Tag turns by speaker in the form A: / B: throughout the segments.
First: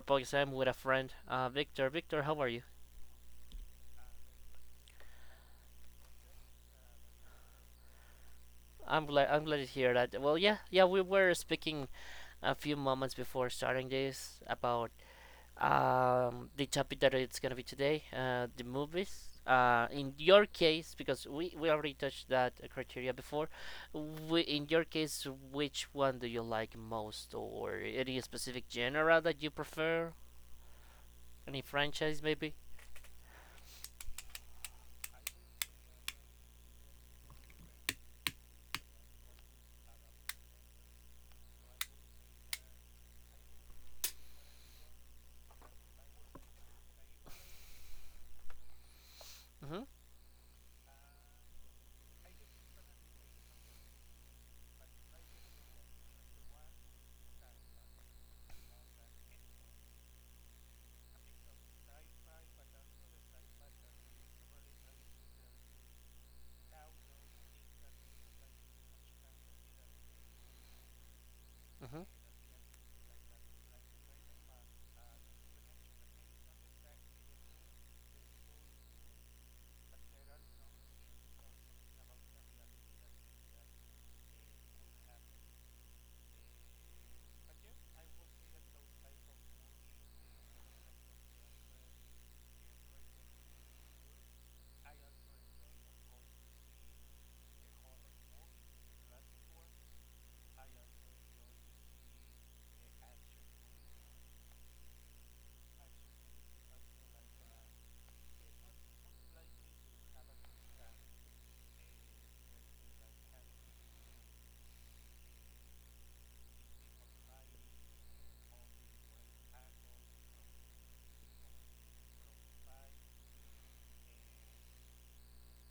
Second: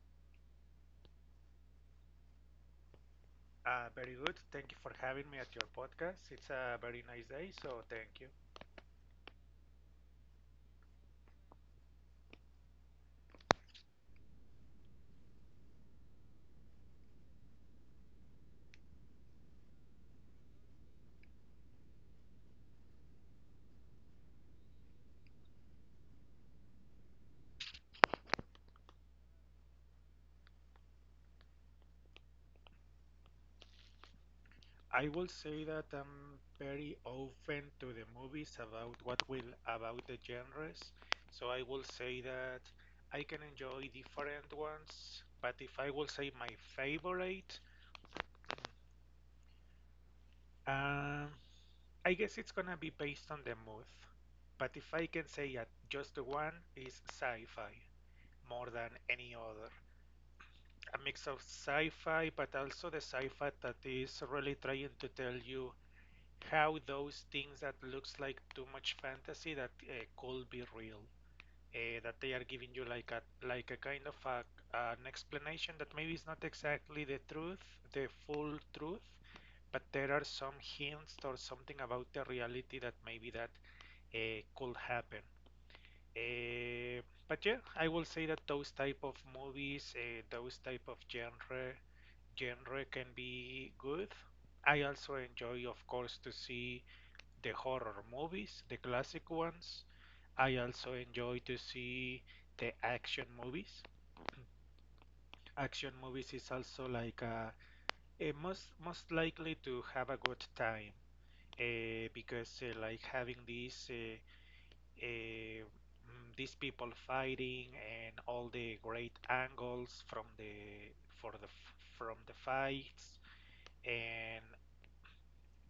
A: podcast. I'm with a friend, Victor. Victor, how are you?
B: Very good. Thank you for having me at your podcast. It's a very nice day, so thank you.
A: I'm glad. I'm glad to hear that. Well, yeah. We were speaking a few moments before starting this about the topic that it's gonna be today, the movies. In your case, because we already touched that criteria before, we, in your case, which one do you like most, or any specific genre that you prefer? Any franchise, maybe?
B: I will say that I'm very open to the movies about what will about the genres. So I will say that I can enjoy different ones, but if I will say my favorite,
A: Mm-hmm.
B: um, I guess it's gonna be based on the mood. But if I can say just the one is sci-fi more than any other. A mix of sci-fi, but also the sci-fi that is really trying to tell you how those things that looks like too much fantasy that could be real.
A: Mm-hmm.
B: That they are giving you like a kind of a, an explanation that maybe is not exactly the truth, the full truth, but there are some hints or something about the reality that maybe that could happen. Uh, but yeah, I will say that those type of movies, those type of genre, genre can be good. I also enjoy, of course, to see the horror movies, the classic ones. I also enjoy to see the action movies. Action movies is also like a most likely to have a good time because like having this eh, these people fighting and all the great angles from the for the from the fights and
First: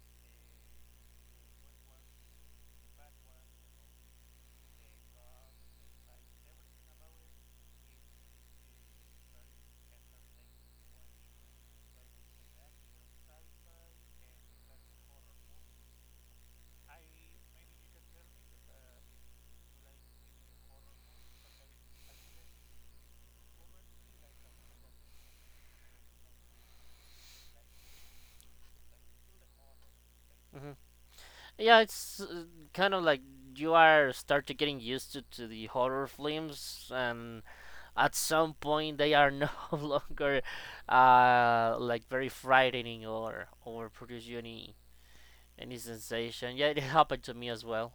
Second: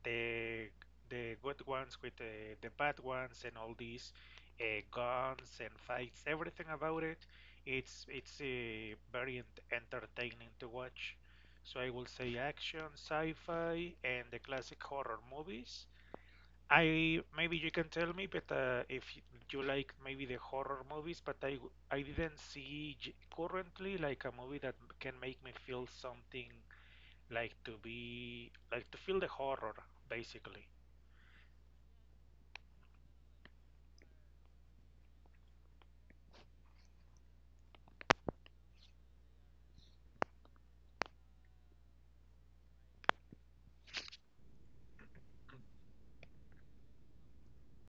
B: the the good ones with the bad ones and all these guns and fights, everything about it it's very entertaining to watch. So I will say action, sci-fi, and the classic horror movies. I maybe you can tell me, but if y- you like maybe the horror movies, but I didn't see currently like a movie that can make me feel something, like to be like to feel the horror basically.
A: Mm-hmm. Yeah, it's kind of like you are start to getting used to the horror films, and at some point they are no longer like very frightening, or produce you any sensation. Yeah, it happened to me as well.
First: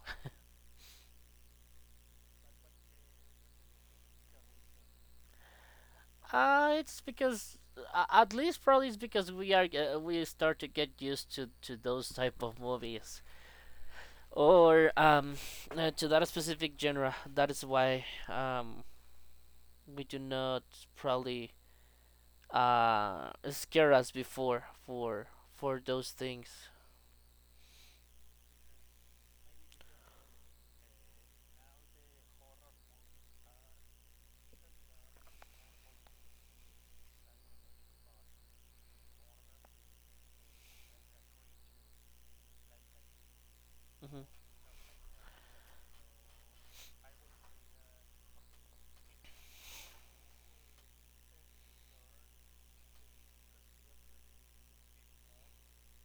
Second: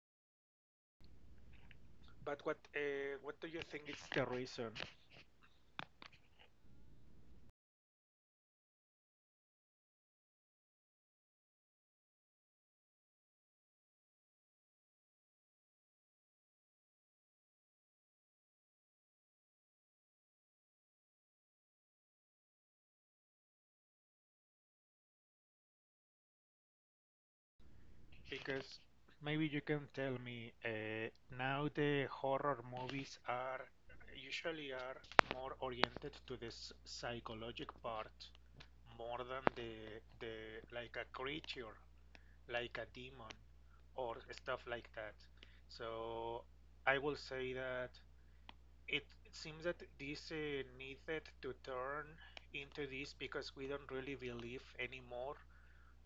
B: But what do you think is the reason?
A: It's because at least probably it's because we start to get used to those type of movies or to that specific genre. That is why we do not probably scare us before for those things.
B: Because maybe you can tell me, now the horror movies are usually are more oriented to this psychologic part more than the like a creature, like a demon or
A: Mhm.
B: stuff like that. So I will say that it seems that this needed to turn into this because we don't really believe anymore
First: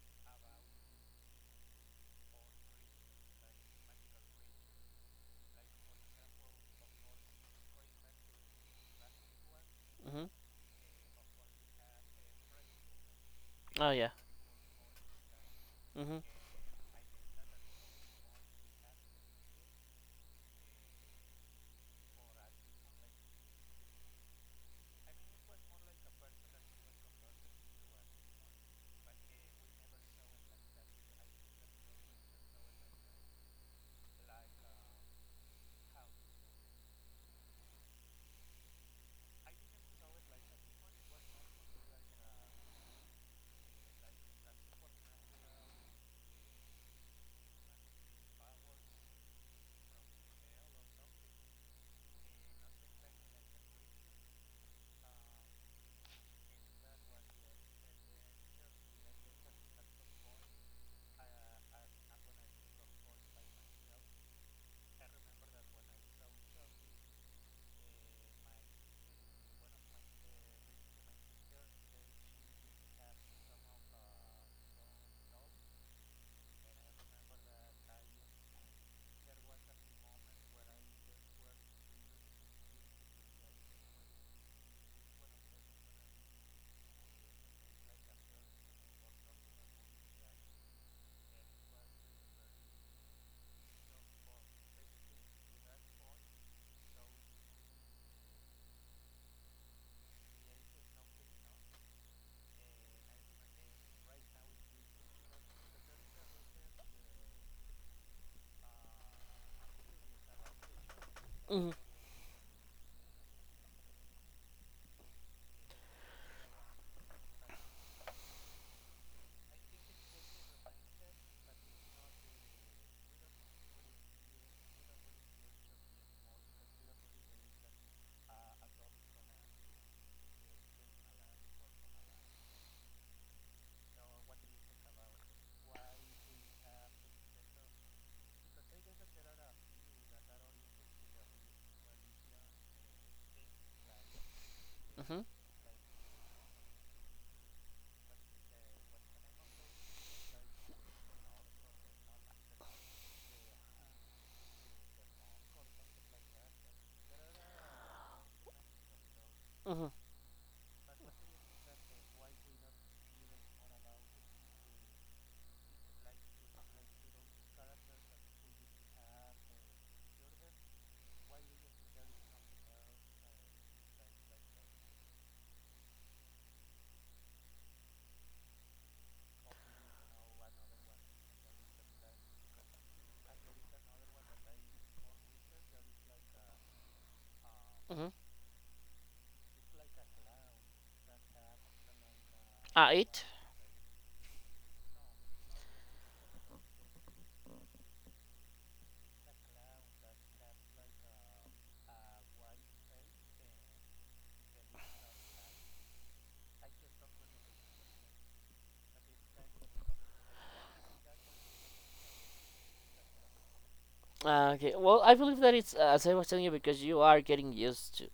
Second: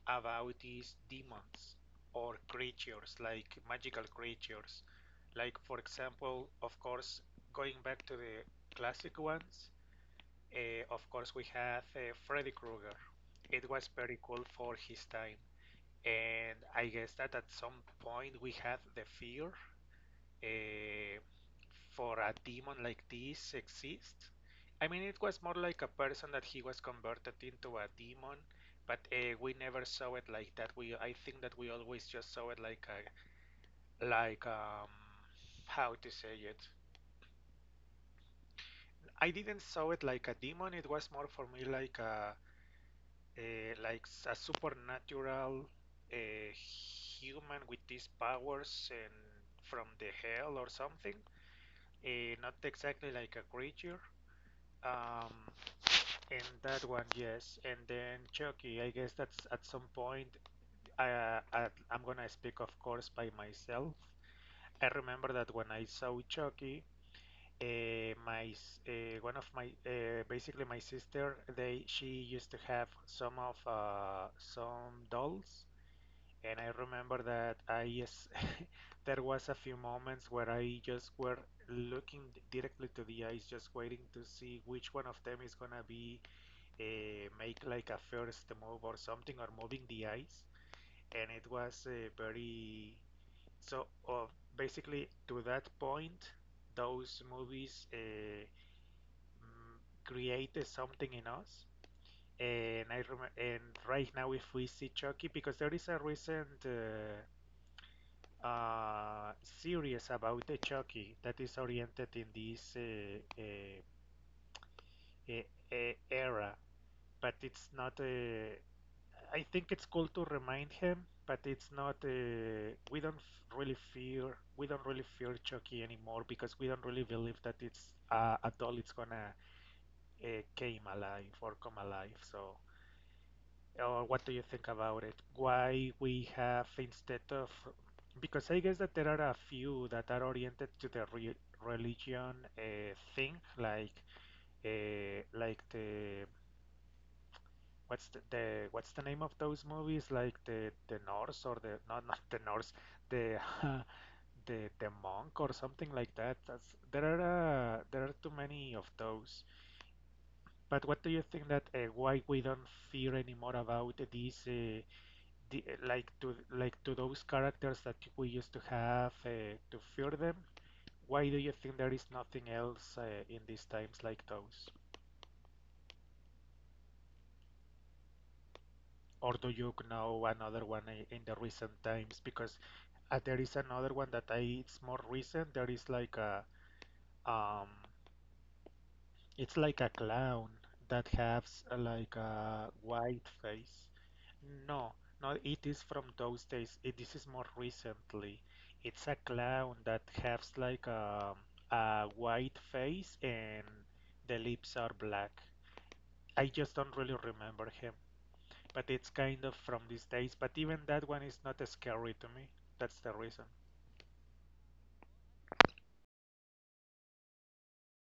B: about these demons or creatures, like magical creatures, like for example, of course, going back to the classic ones.
A: Mhm.
B: Of course, we have Freddy Krueger. It was
A: Oh yeah.
B: very cool for his time,
A: Mhm.
B: and I guess that at some point we had the fear, eh, for a demon like this exist? I mean, it was more like a person that he was converted into a demon, but we never saw it like that. We, I think that we always just saw it like a, like how to say it. I didn't saw it like a demon. It was more for me like a like a supernatural uh, human with these powers and from the hell or something. Not exactly like a creature. Um, and that one, yes. And then Chucky, I guess that's at some point. I'm gonna speak, of course, by myself. I remember that when I saw Chucky, one of my basically my sister, they she used to have some of some dolls, and I remember that I, yes, there was a few moments where I just were looking directly to the eyes, just waiting to see which one of them is gonna be make like a first move or something, or moving the eyes, and it was very so basically to that point those movies created something in us. And right now, if we see Chucky, because there is a recent series about the Chucky that is
A: Mhm.
B: oriented in this e- era, but it's not I think it's cool to remind him, but it's not. We don't really fear. We don't really fear Chucky anymore because we don't really believe that it's a doll. It's gonna uh, came alive or come alive. So, or what do you think about it? Why we have instead of, because I guess that there are a few that are oriented to the religion thing,
A: Mhm.
B: like the what's the name of those movies like the Norse, or the not not the Norse, the the monk or something like that. That's, there are too many of those.
A: Mhm.
B: But what do you think that why we don't fear anymore about these the, like to those characters that we used to have to fear them? Why do you think there is nothing else in these times like those? Or do you know another one in the recent times? Because there is another one that I, it's more recent. There is like a um,
A: Mhm.
B: it's like a clown that has like a
A: Ah, it.
B: white face. No, no, it is from those days. It, this is more recently. It's a clown that has like a white face and the lips are black. I just don't really remember him, but it's kind of from these days. But even that one is not scary to me. That's the reason.
A: Okay. Well, I believe that it's as I was telling you, because you are getting used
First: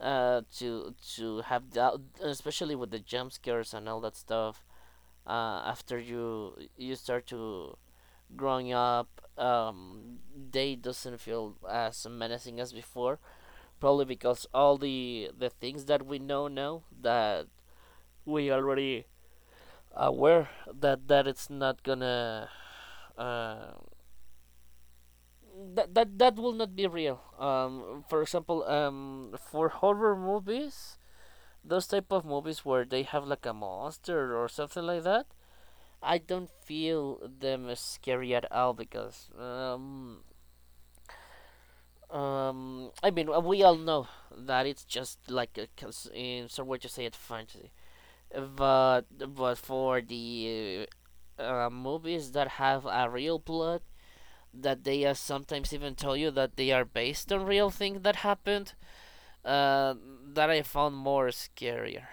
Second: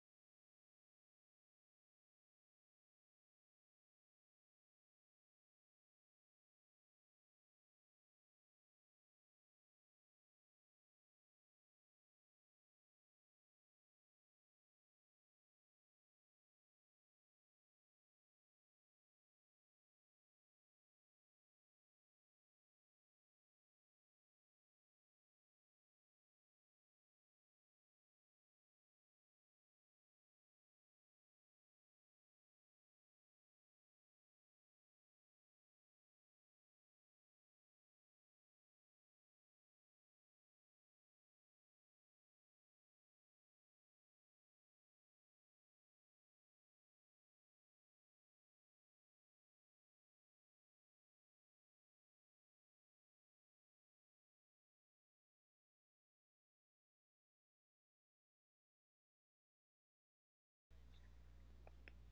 A: to have that, especially with the jump scares and all that stuff. After you start to growing up, um, they doesn't feel as menacing as before, probably because all the things that we know now that we already aware that that it's not gonna uh, that, that that will not be real. For example, for horror movies, those type of movies where they have like a monster or something like that, I don't feel them as scary at all because I mean, we all know that it's just like a cons- in some way to say it fantasy, but but for the movies that have a real plot that they sometimes even tell you that they are based on real things that happened, uh that I found more scarier.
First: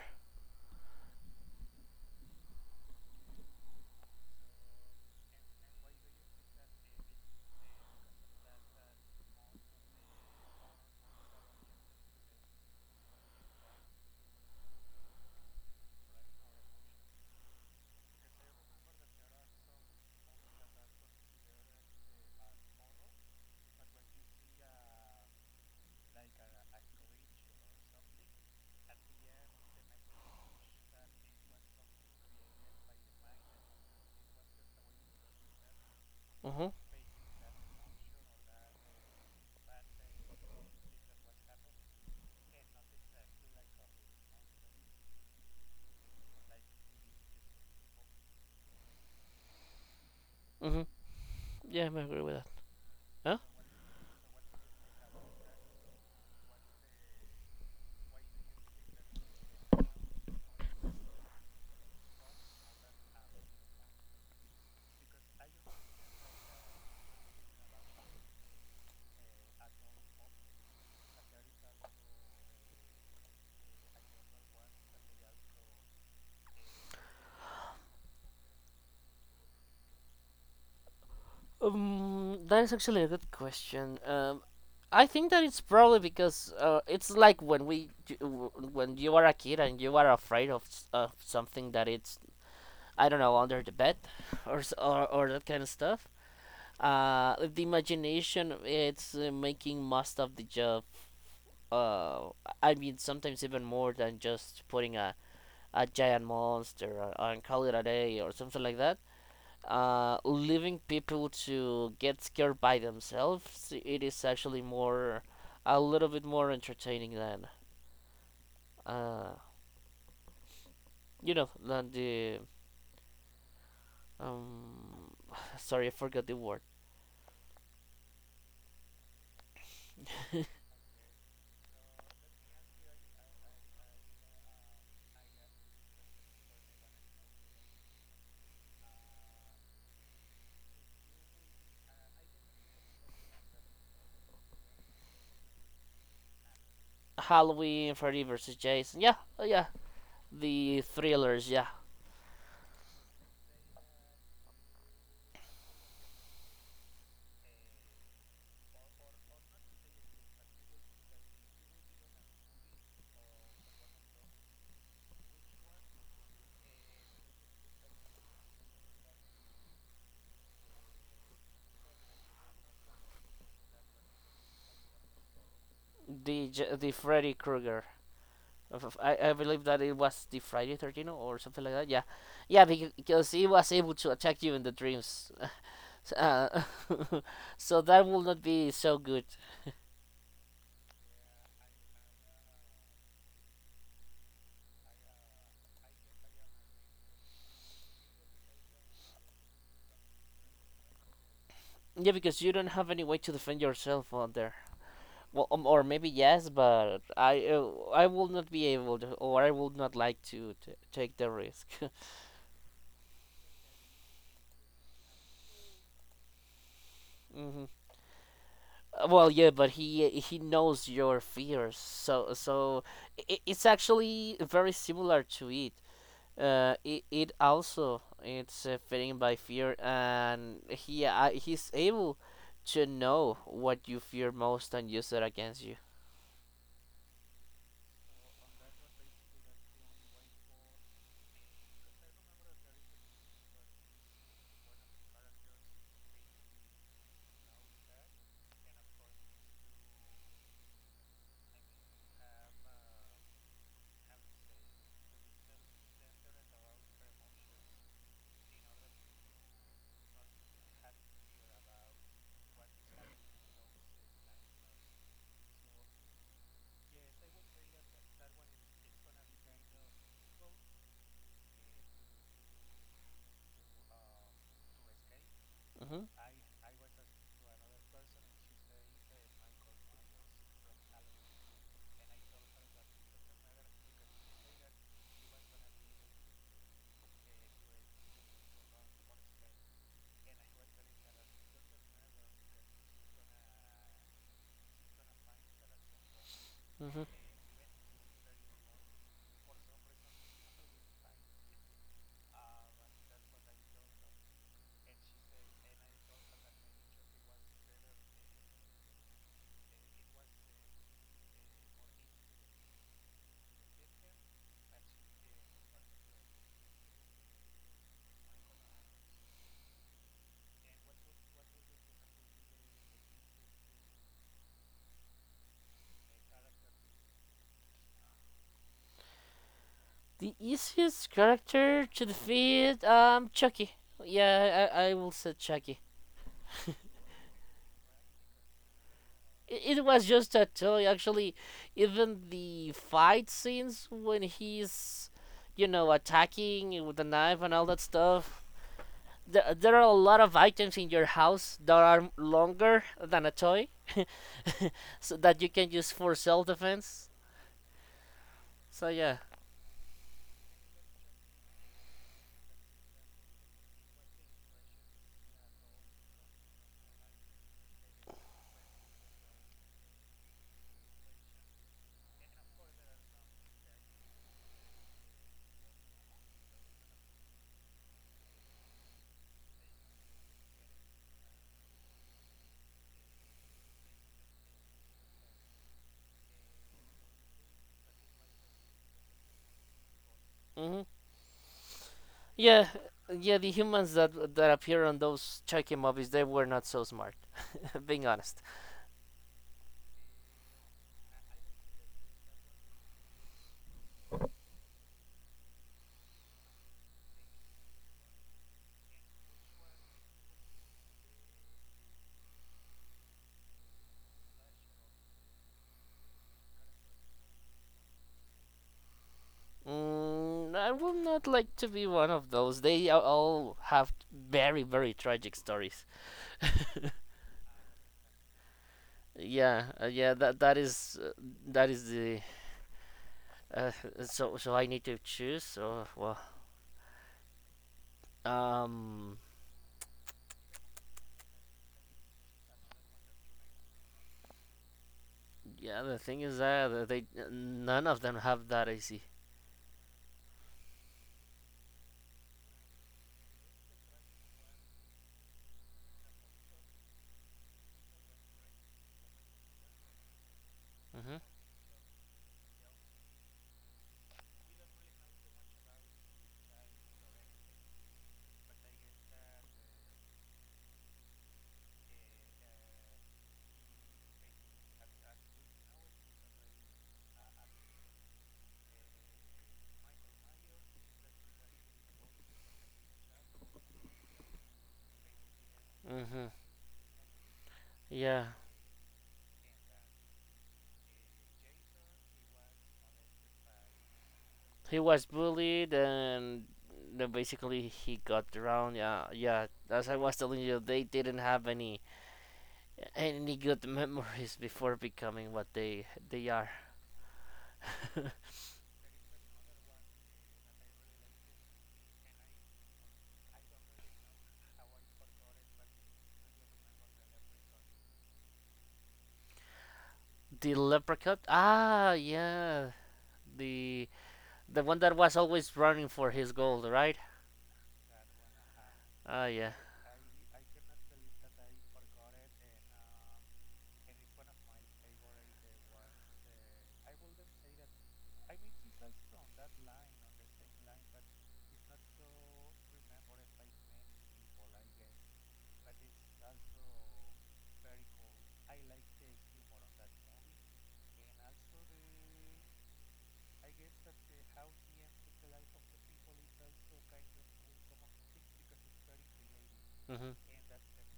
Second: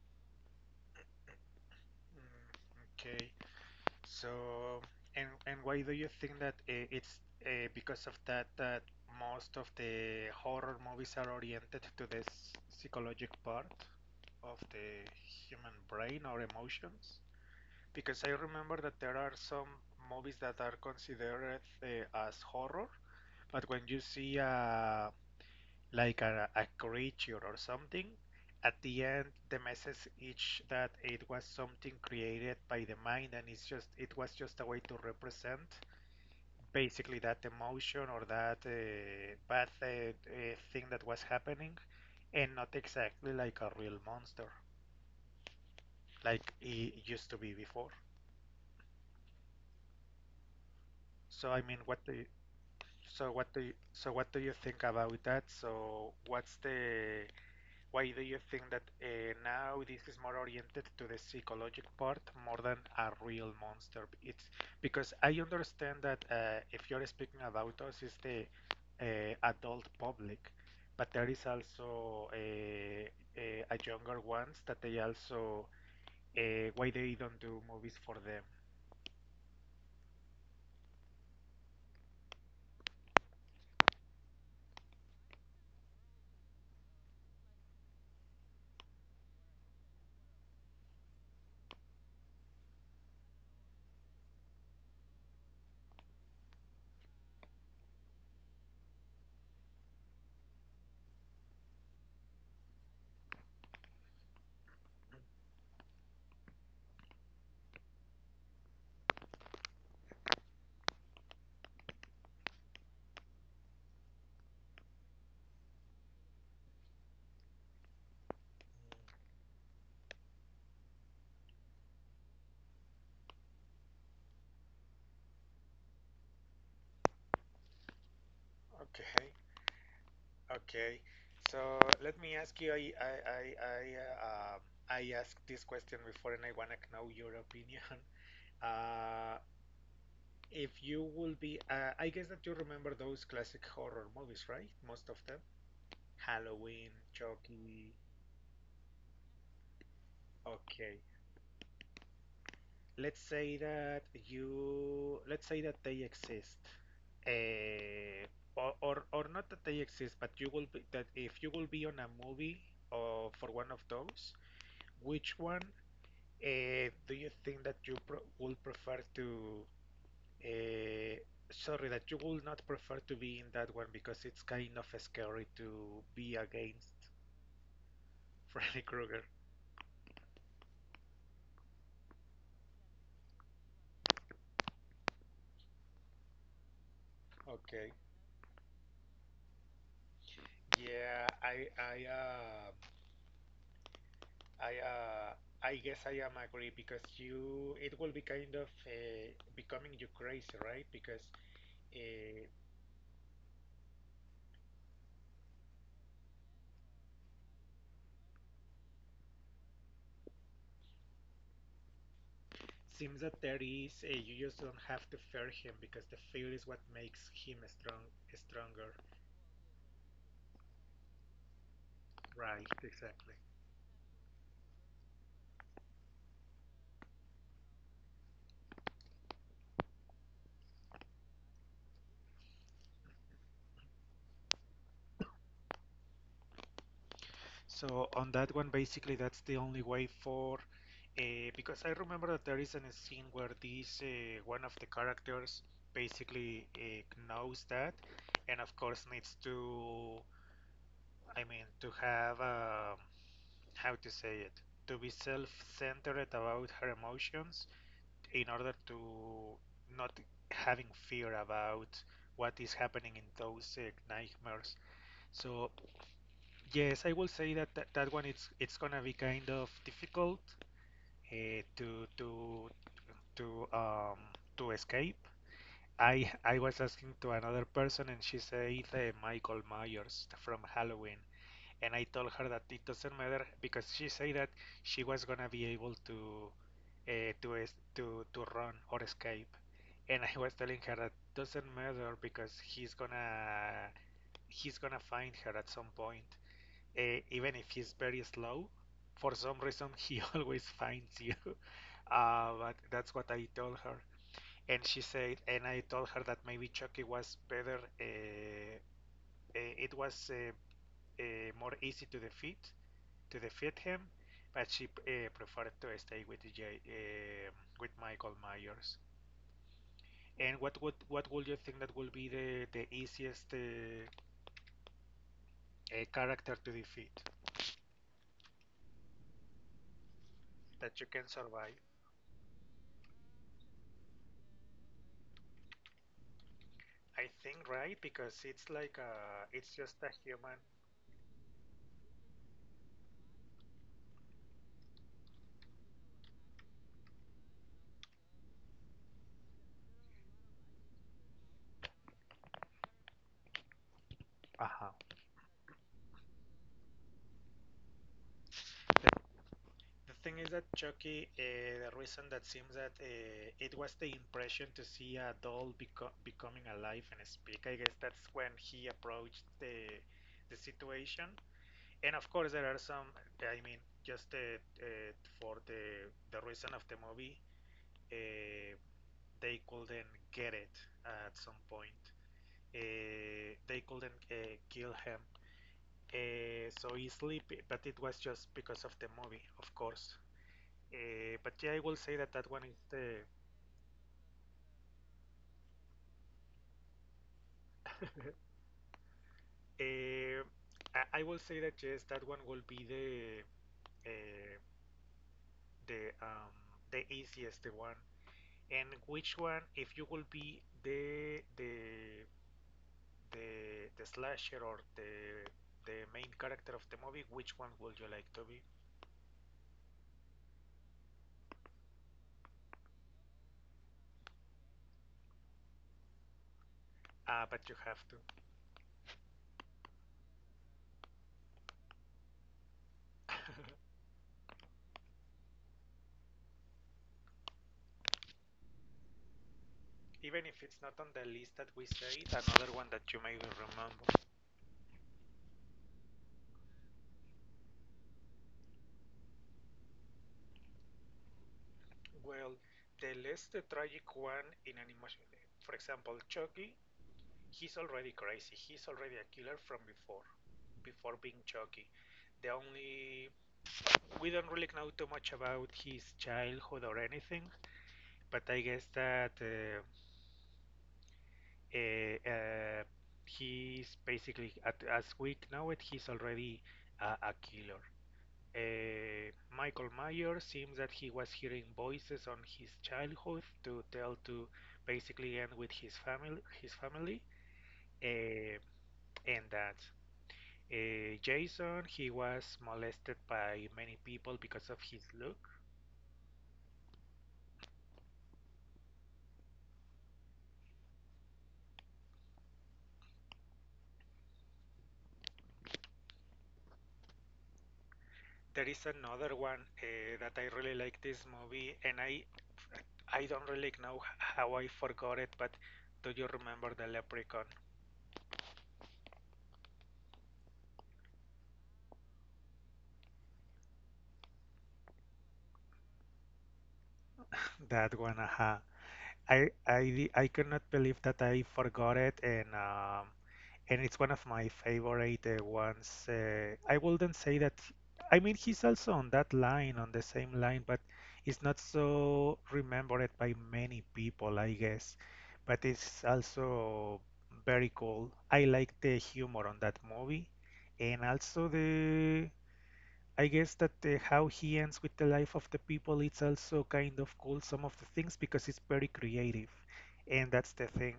B: Mm, okay. So, and why do you think that it's because of that, that most of the horror movies are oriented to this psychologic part of the human brain or emotions? Because I remember that there are some movies that are considered as horror, but when you see a like a creature or something. At the end, the message is that it was something created by the mind, and it's just it was just a way to represent
A: Mhm.
B: basically that emotion or that bad thing that was happening, and not exactly like a real monster like it used to be before.
A: Mhm.
B: So I mean,
A: Yeah,
B: what
A: I
B: do
A: agree
B: you,
A: with that.
B: so
A: Huh?
B: what do you, so what do you think about that? So what's the, why do you think that now this is more oriented to the psychological part more than a real monster? It's because I understand that if you're speaking about us, it's the adult public, but there is also a younger ones that they also why they don't do movies for them.
A: That is actually a good question. I think that it's probably because it's like when when you are a kid and you are afraid of s- of something that it's I don't know under the bed or s- or that kind of stuff. The imagination it's making most of the job. Uh, I mean sometimes even more than just putting
B: Mhm.
A: a giant monster or, and call it a day or something like that. Leaving people to get scared by themselves, it is actually more, a little bit more entertaining than, uh, you know, than the, um, sorry, I forgot the word.
B: Okay, okay. So let me ask you. I I asked this question before, and I wanna know your opinion. Uh, if you will be, I guess that you remember those classic horror movies, right? Most of them. Halloween, Chucky.
A: Halloween, Freddy versus Jason. Yeah, yeah, the
B: Okay.
A: thrillers. Yeah,
B: Let's say that you, let's say that they exist. Uh, or not that they exist, but you will be, that if you will be on a movie or for one of those, which one do you think that you pro will prefer to, Uh, sorry, that you would not prefer to be in that one because it's kind of scary to be
A: the
B: against
A: Freddy Krueger.
B: Freddy
A: Of-
B: Krueger.
A: I believe that it was the Friday 13th or something like that. Yeah, yeah, becau- because he was able to attack you in the dreams. Uh, so
B: Okay.
A: that will not be so good.
B: Yeah, I uh, I guess I am agree because you it will be kind of becoming you crazy, right? Because
A: Yeah, because
B: uh,
A: you don't have any way to defend yourself out there. Well, or maybe yes, but I will not be able to, or I will not like to t- take the risk.
B: seems that there is you just don't have to fear him because the fear is what makes him
A: Hmm.
B: strong stronger.
A: Well, yeah, but he knows your fears, so
B: Right,
A: so I
B: exactly.
A: it's actually very similar to it. It, it also it's fitting by fear, and he's able to know what you fear most and use it against you.
B: So on that one, basically, that's the only way for, uh, because I remember that there is a scene where this one of the characters basically knows that, and of course needs to, I mean, to have how to say it, to be self-centered about her emotions in order to not having fear about what is happening in those nightmares. So yes, I will say that that one it's gonna be kind of difficult uh, to to to um to escape.
A: Hmm.
B: I was asking to another person and she said Michael Myers from Halloween, and I told her that it doesn't matter because she said that she was gonna be able to es to run or escape, and I was telling her that doesn't matter because he's gonna find her at some point
A: Hmm.
B: even if he's very slow. For some reason, he always finds you. But that's what I told her, and she said, and I told her that maybe Chucky was better. It was uh, more easy to defeat him, but she preferred to stay with Michael Myers. And what would you think that will be the easiest character to defeat
A: The
B: that you
A: easiest
B: can survive?
A: character to defeat, Chucky. Yeah, I will say Chucky.
B: I think, right, because it's like a,
A: It,
B: it's
A: it
B: just
A: was
B: a
A: just a
B: human.
A: toy, actually. Even the fight scenes when he's, you know, attacking with the knife and all that stuff. There are a lot of items in your house that are longer than a toy,
B: Ajá.
A: so that you can use for self defense. So yeah.
B: The thing is that Chucky, the reason that seems that it was the impression to see a doll becoming alive and speak. I guess that's when he approached the situation. And of course, there are some. I mean, just uh, for the reason of the movie, uh, they couldn't get it at some point. They couldn't kill him so easily, but it was just because of the movie, of course.
A: Hmm.
B: But yeah, I will say that that one
A: Yeah,
B: is the.
A: yeah. The humans that that appear on those Chucky movies, they were not so smart. Being honest,
B: Uh, I will say that yes, that one will be the uh, the um, the easiest one. And which one, if you will be the the slasher or the main character of the movie, which one would you like to be?
A: mm, I would not like to be one of those. They a- all have very very tragic stories.
B: Ah, but you have to,
A: Yeah, yeah. That that is the uh, so so I need to choose. So well, um,
B: even if it's not on the list that we said, another one that you may remember.
A: yeah. The thing is that they none of them have that. I see.
B: Well, the less the tragic one in an emotion, for example, Chucky, he's already crazy. He's already a killer from before,
A: Mhm.
B: before being Chucky. The only we don't really know too much about his childhood or anything, but I guess that uh, uh, he's basically at, as we know it, he's already a killer. Uh, Michael Myers seems that he was hearing voices on his childhood to tell to basically end with his
A: Mhm.
B: family,
A: Yeah.
B: eh, and that Jason he was molested by many people because of
A: He
B: his
A: was
B: look.
A: bullied and then basically he got drowned. Yeah, yeah. As I was telling you, they didn't have any good memories before becoming what they are.
B: There is another one that I really like this movie, and I don't really know how I forgot it, but do you remember the Leprechaun?
A: The leprechaun. Ah, yeah. The the one that was always running for his gold, right?
B: That one, aha.
A: Ah,
B: I
A: yeah.
B: I I cannot believe that I forgot it, and it's one of my favorite ones. I wouldn't say that. I mean, he's also on that line, on the same line, but it's not so remembered by many people, I guess. But it's also very cool. I like the humor on that movie, and also the I guess that how he ends with the life of the people, it's also kind of cool some of the things because it's very creative,
A: Mhm.
B: and that's the thing.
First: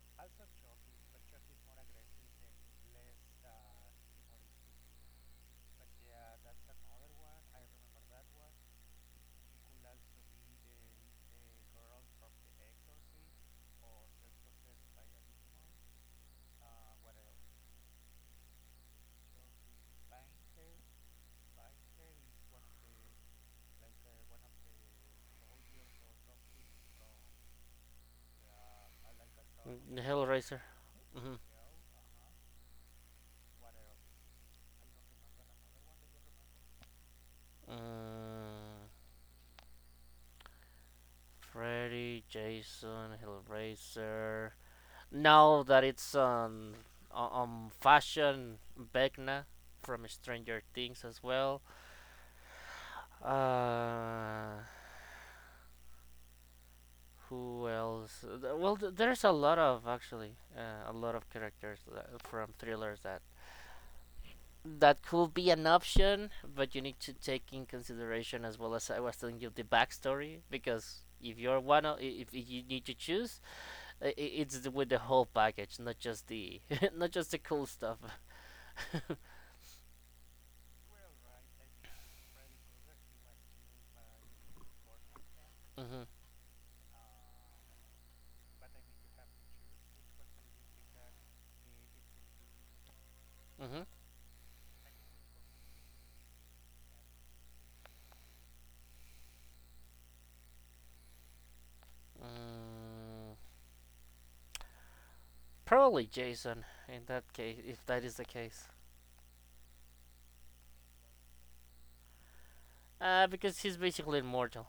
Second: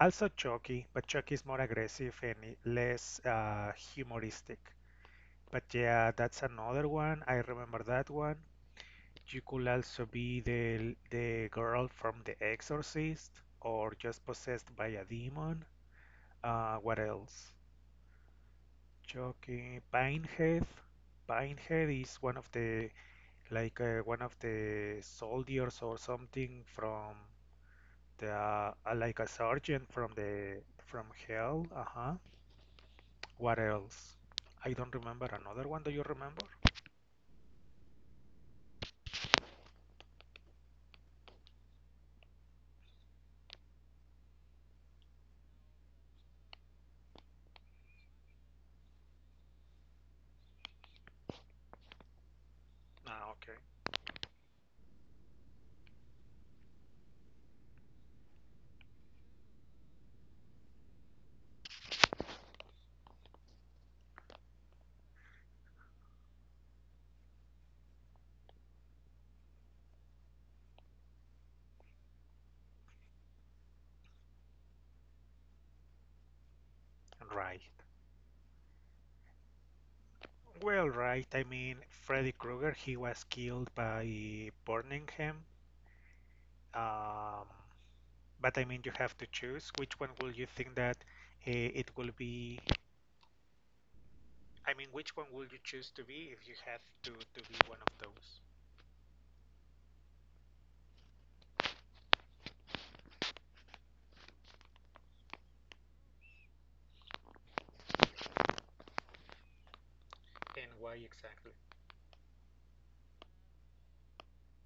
B: Also Chucky, but Chucky is more aggressive and less humoristic. But yeah, that's another one. I remember that one. You could also be the girl from The Exorcist, or just possessed by a demon. What else? Chucky, Pinehead. Pinehead is one of the, like one of the soldiers or something from the like a sergeant
A: Mm,
B: from
A: Hellraiser.
B: the from
A: Mhm.
B: hell. Uh-huh. What else? I don't remember another one. Do you remember?
A: Uh, Freddy, Jason, Hellraiser. Now that it's on- fashion, Vecna from Stranger Things as well.
B: Ah, okay.
A: Uh, who else? Well, there's a lot of actually a lot of characters that, from thrillers that that could be an option, but you need to take in consideration as well as I was telling you the backstory, because if you're one of, if you need to choose, it's with the whole package, not just the not just the cool
B: Right.
A: stuff.
B: Well, right. I mean, Freddy Krueger, he was killed by burning him.
A: Hmm.
B: Um, but I mean, you have to choose which one will you think that it will be.
A: Mhm.
B: I mean, which one will you choose to be if you have to be one of those?
A: Mm, probably Jason. In that case, if that is the case,
B: And why exactly?
A: because he's basically immortal.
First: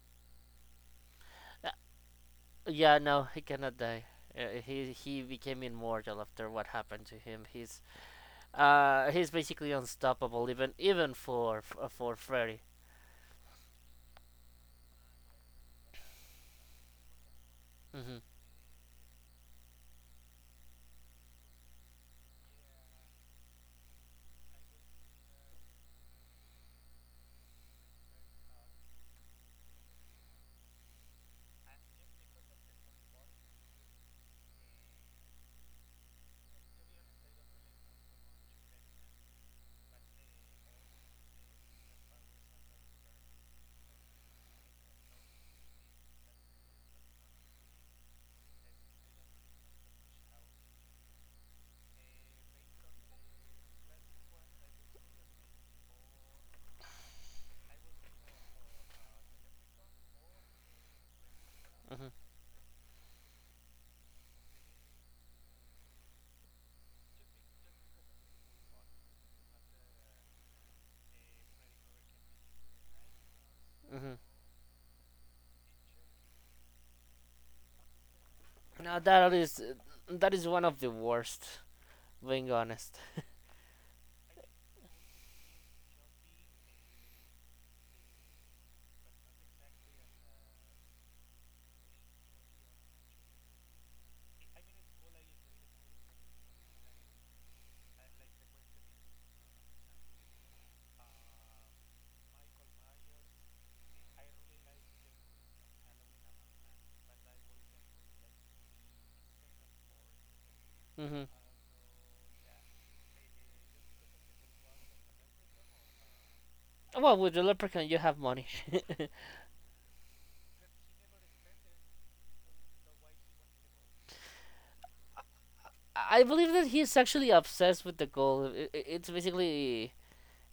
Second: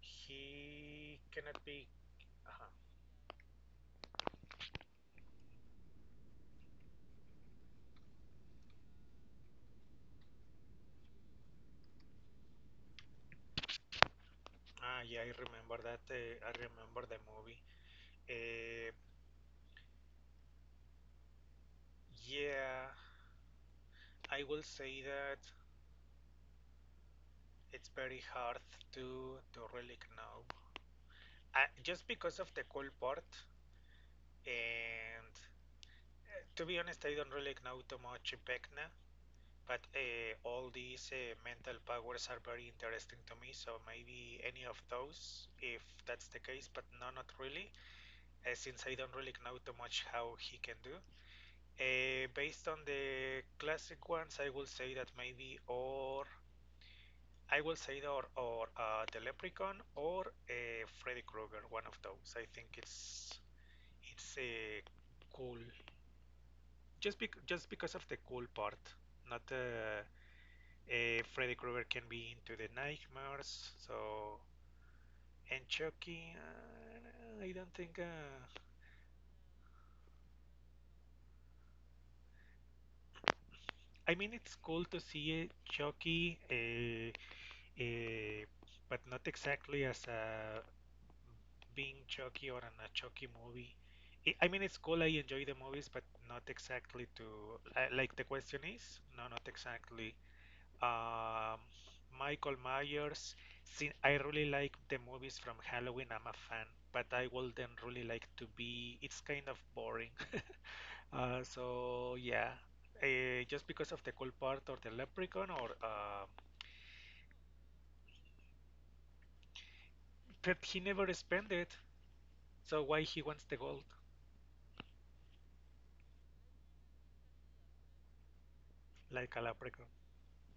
B: He cannot be. uh
A: Yeah, no, he cannot die. He became immortal after what happened to him. He's basically unstoppable, even even for Freddy.
B: Ah, yeah, I remember that. I remember the movie.
A: Mhm.
B: Uh, yeah, I will say that it's very hard to really know. I, just because of the cool part, and to be honest, I don't really know too much Vecna, but all these mental powers are very interesting to me. So maybe any of those, if that's the case, but no, not really since I don't really know too much how he can do. Based on the classic ones, I will say that maybe, or I will say that, or the Leprechaun or Freddy Krueger, one of
A: Mhm.
B: those. I think it's a cool, just because of the cool part. Not Freddy Krueger can be into the nightmares,
A: Mhm.
B: so and Chucky. I don't think.
A: Now that is one of the worst. Being honest.
B: I mean, it's cool to see Chucky. Eh, but not exactly as a being Chucky or a Chucky movie. I mean, it's cool. I enjoy the movies, but not exactly to like the question is. No, not exactly. Um, Michael Myers. Since I really like the movies from Halloween, I'm a fan. But I wouldn't really like to be. It's kind of boring.
A: Mhm.
B: So yeah, just because of the cool part, or the leprechaun, or
A: Well, with the leprechaun, you have money.
B: that he never spent it. So why he wants the gold
A: I believe that he's actually obsessed with the goal. I- It's
B: like a leprechaun?
A: basically,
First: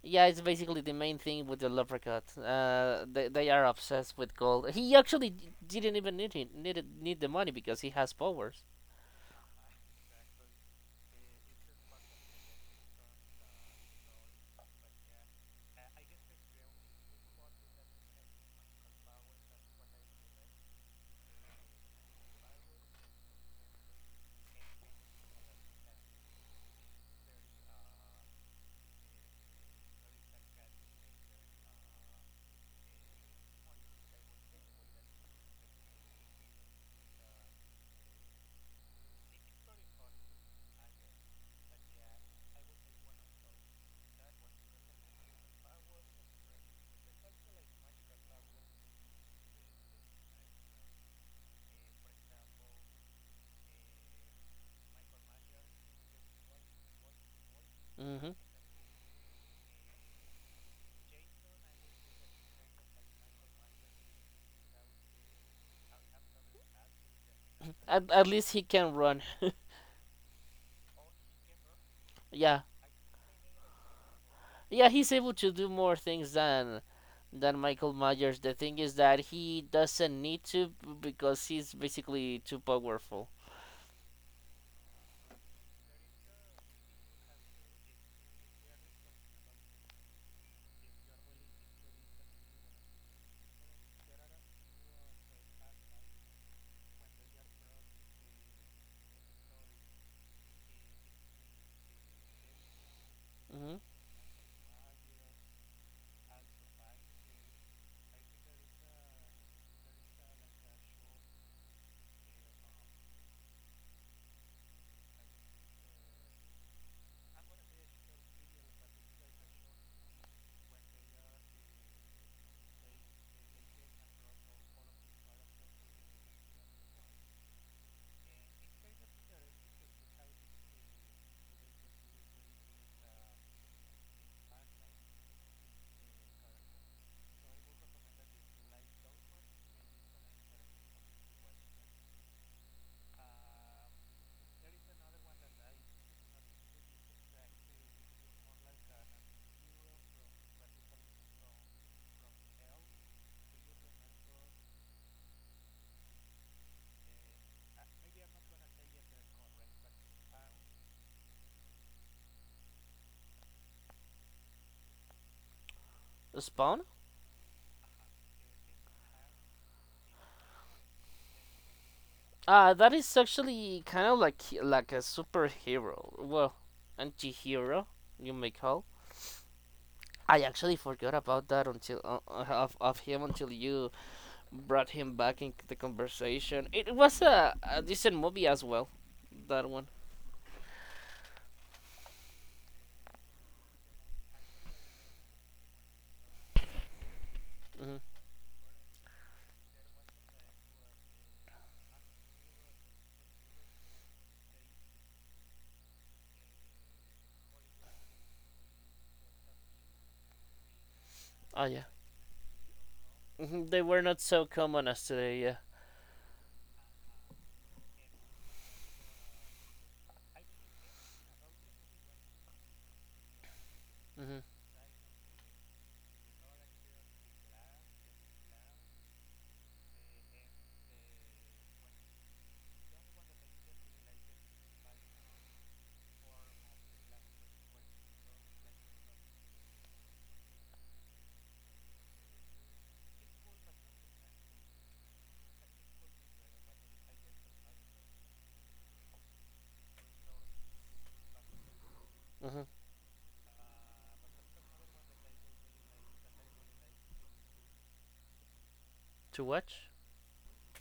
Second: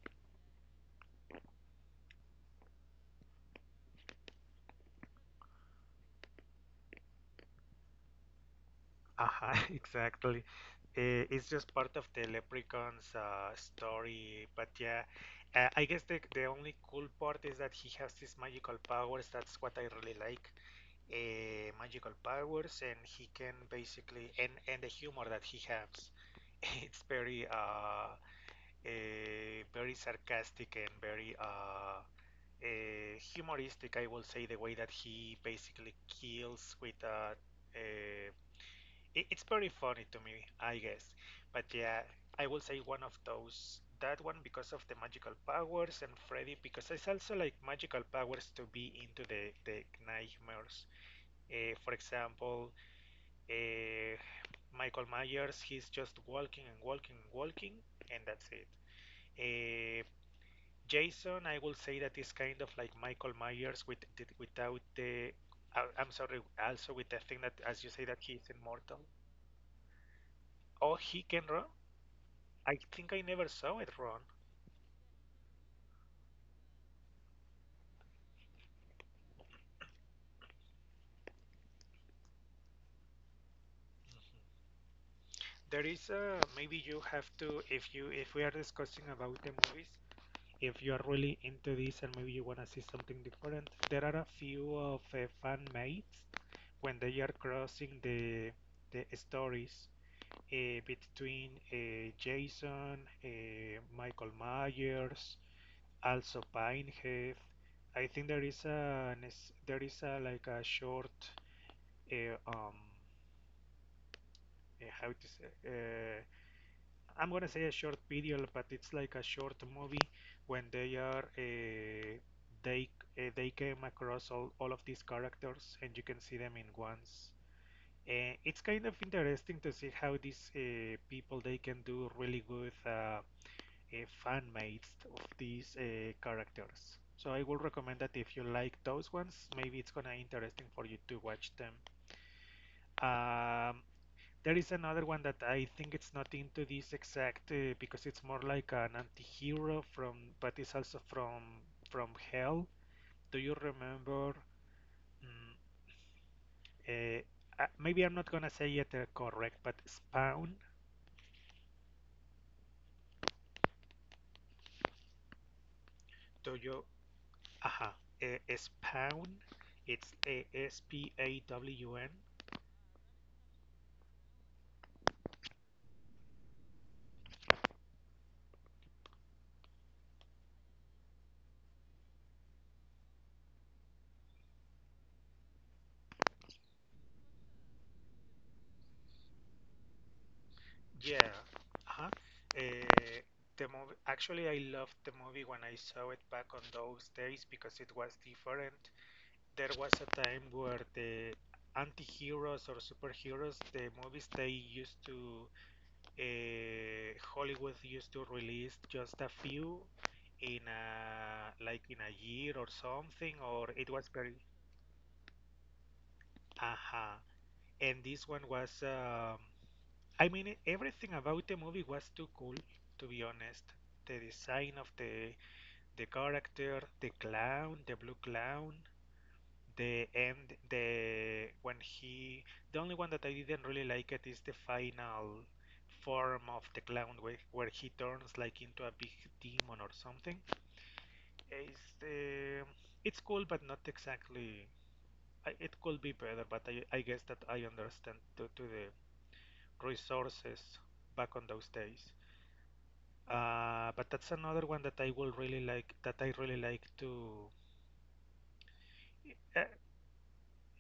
A: yeah, it's basically the main thing with the Leprechaun. They are obsessed with gold. He actually d- didn't even need it, need it, need the money because he has powers.
B: Aha, exactly. It's just part of the Leprechaun's story, but yeah, I guess the only cool part is that he has these magical powers. That's what I really like. Magical powers, and he can basically and the humor that he has. It's very very sarcastic and very humoristic, I will say, the way that he basically kills with. Uh, it, it's very funny to me, I guess. But yeah, I will say one of those. That one because of the magical powers, and Freddy because it's also like magical powers to be into the nightmares. For example, uh, Michael Myers, he's just walking and walking and walking, and
A: Hmm.
B: that's it. Uh, Jason, I will say that is kind of like Michael Myers with the, without the. I'm sorry, also with the thing that, as you say, that
A: At
B: he is
A: least he can
B: immortal.
A: run.
B: Oh, he can run.
A: Yeah,
B: I think I never saw it run.
A: yeah, he's able to do more things than Michael Myers. The thing is that he doesn't need to b- because he's basically too powerful.
B: There is a maybe you have to if you if we are discussing about the movies. If you are really into this and maybe you wanna see something different, there are a few of fan mates when they are crossing the stories between Jason,
A: Hmm.
B: Michael Myers, also Pinehead. I think there is a like a short uh, um how to say I'm gonna say a short video, but it's like a short movie when they are they they came across all of these characters and you can see them in once. It's kind of interesting to see how these people they can do really good uh, fan mates of these characters. So I will recommend that if you like those ones, maybe it's gonna interesting for you to watch them. Um, there is another one that I think it's not into this exact because it's more like an anti-hero from, but it's also from hell. Do you remember? Mm, eh, Maybe I'm not gonna say it correct, but Spawn. Do
A: Spawn?
B: you? Aha. Spawn. It's a Spawn.
A: That is actually kind of like a superhero. Well, anti-hero, you may call. I actually forgot about that until of him until you brought him back into the conversation. It was a decent movie as well. That one.
B: Yeah. Uh-huh. Uh, the movie, actually, I loved the movie when I saw it back on those days because it was
A: Hmm.
B: different. There was a time where the anti-heroes or superheroes, the movies they used to, Hollywood used to release just a few in
A: Oh
B: a,
A: yeah.
B: like in a year or something,
A: Hmm.
B: or
A: They
B: it
A: were
B: was
A: not
B: very,
A: so common as today. Yeah.
B: uh-huh. And this one was, I mean, everything about the movie was too cool, to be honest. The
A: Hmm.
B: design of the character, the clown, the blue clown, the end, the when he. The only one that I didn't really like it is the final form of the clown where he turns like into a big demon or something. It's um it's cool, but not exactly. I, it could be better, but I guess that I understand to the resources back on those days.
A: Hmm.
B: But that's another one that I would really like that I really like
A: To
B: uh,
A: watch.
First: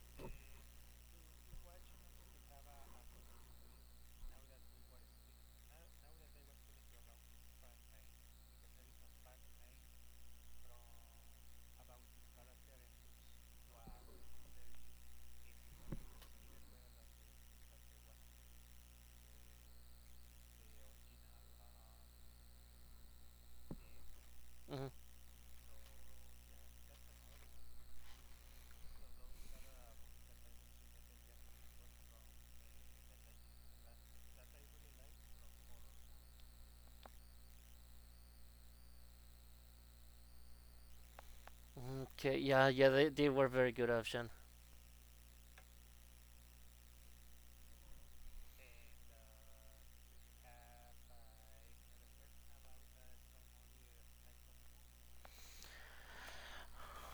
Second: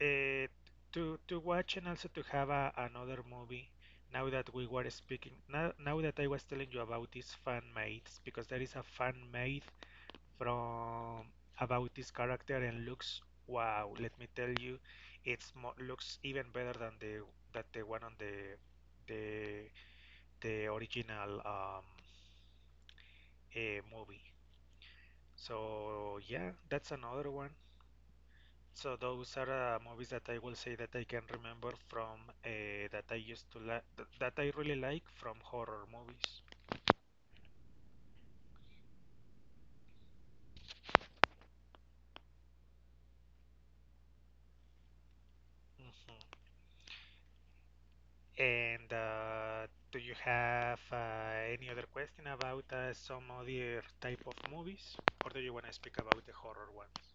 B: uh, to watch and also to have a, another movie. Now that we were speaking, now now that I was telling you about this fan made because there is a fan made from about this character and looks wow. Let me tell you, it's mo looks even better than the that the one on the the original movie.
A: Hmm.
B: So yeah, that's another one. So those are movies that I will say that I can remember from that I used to like that I really like from horror movies.
A: Okay. Yeah. Yeah. They were very good option.
B: Hmm. And do you have any other question about some other type of movies, or do you want to speak about the horror ones?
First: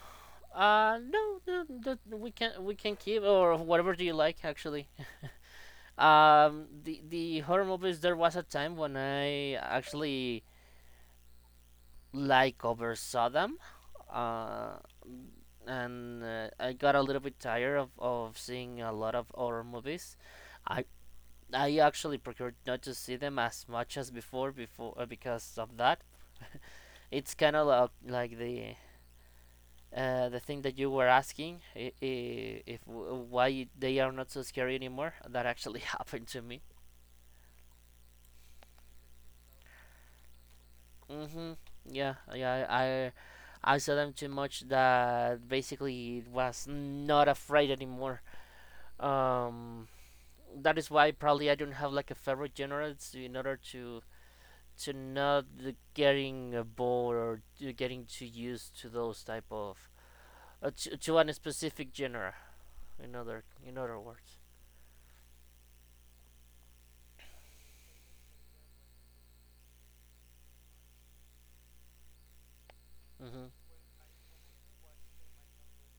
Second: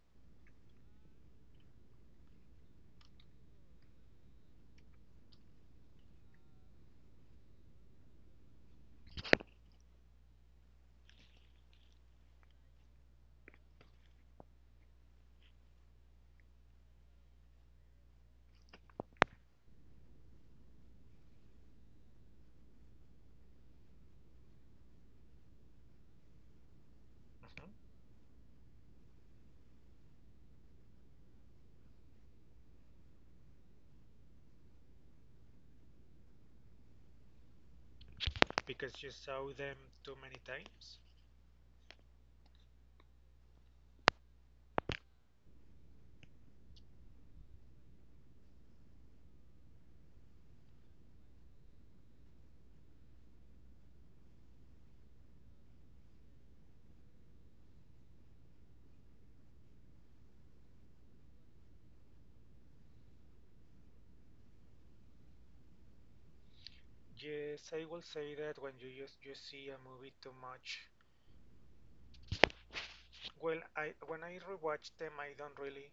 A: No, no, that we can keep or whatever do you like actually. The horror movies. There was a time when I actually like oversaw them, uh, and I got a little bit tired of seeing a lot of horror movies. I I actually procured not to see them as much as before before because of that. It's kind of
B: Mhm.
A: like the thing that you were asking I- if w- why they are not so scary anymore. That actually happened to me.
B: Because you saw them too many times?
A: Mm-hmm. Yeah, yeah. I saw them too much that basically was not afraid anymore. Um, that is why probably I don't have like a favorite genre it's in order to not getting bored or to getting too used to those type of to a specific genre. In other words.
B: Yes, I will say that when you just you see a movie too much.
A: Mm-hmm.
B: Well, I when I rewatch them, I don't really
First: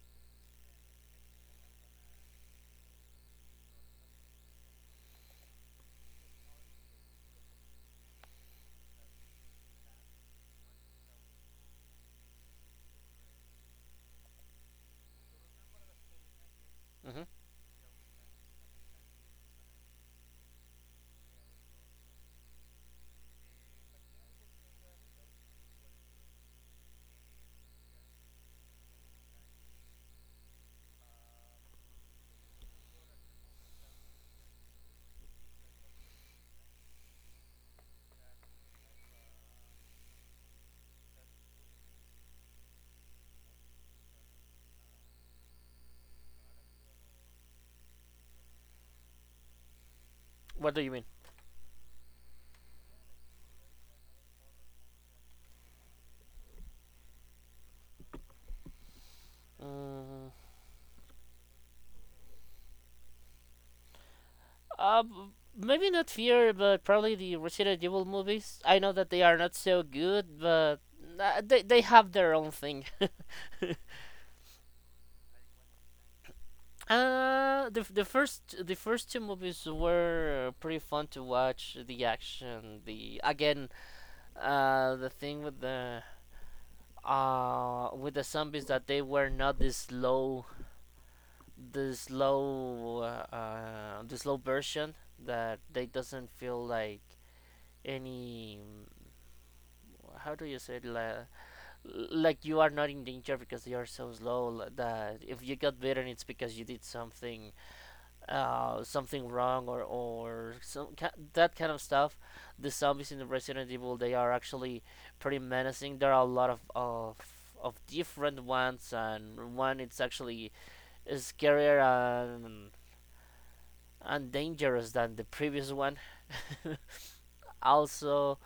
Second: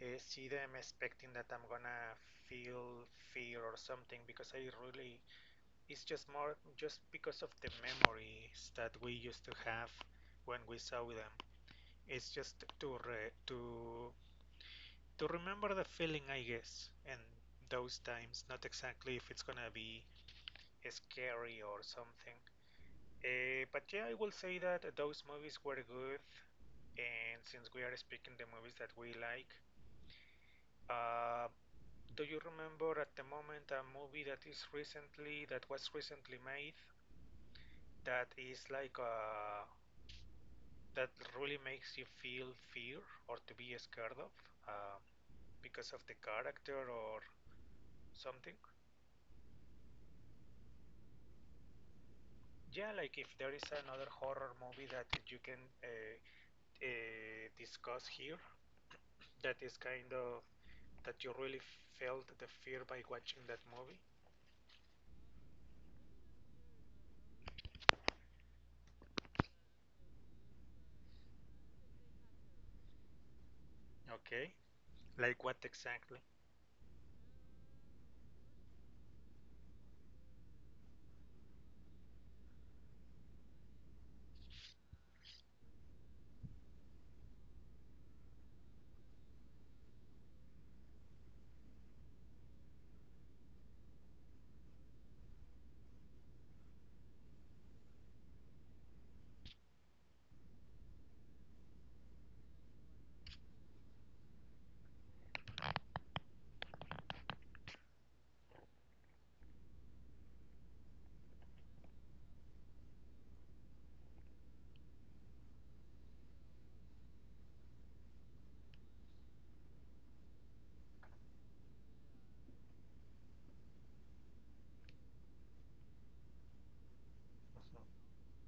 B: see them expecting that I'm gonna feel fear or something because I really it's just more just because of the memories that we used to have when we saw them. It's just to to remember the feeling, I guess, and
A: Mm-hmm.
B: those times. Not exactly if it's gonna be scary or something. But yeah, I will say that those movies were good. And since we are speaking the movies that we like, uh, do you remember at the moment a movie that is recently that was recently made that is like that really makes you feel fear or to be scared of, uh, because of the character or something?
A: What do you mean?
B: Yeah, like if there is another horror movie that you can discuss here, that is kind
A: Mm.
B: of that you really felt the fear by watching that movie?
A: Uh, maybe not fear, but probably the Resident Evil movies. I know that they are not so good, but they have their own thing.
B: Okay, like what exactly?
A: The first the first 2 movies were pretty fun to watch. The action, the again, the thing with the zombies, that they were not the slow the slow the slow version, that they doesn't feel like any how do you say it? Like you are not in danger because you are so slow that if you got bitten it's because you did something something wrong or some ki- that kind of stuff. The zombies in the resident evil, they are actually pretty menacing. There are a lot of different ones, and one it's actually scarier and and dangerous than the previous one. Also,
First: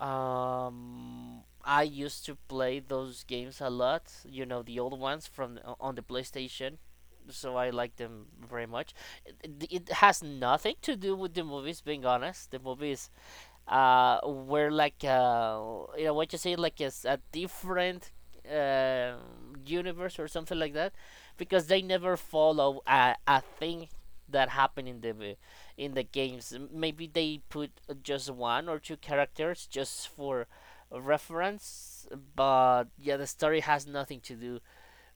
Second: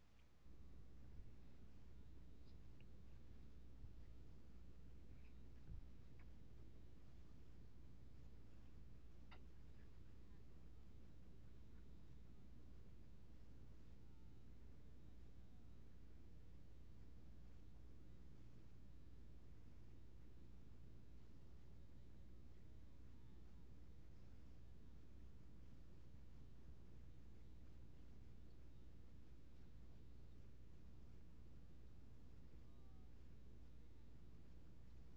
A: um, I used to play those games a lot. You know, the old ones from on the PlayStation. So I like them very much. It has nothing to do with the movies, being honest. The movies were like you know what you say like it's a different uh, universe or something like that because they never follow a thing that happened in the games. Maybe they put just one or two characters just for reference. But yeah, the story has nothing to do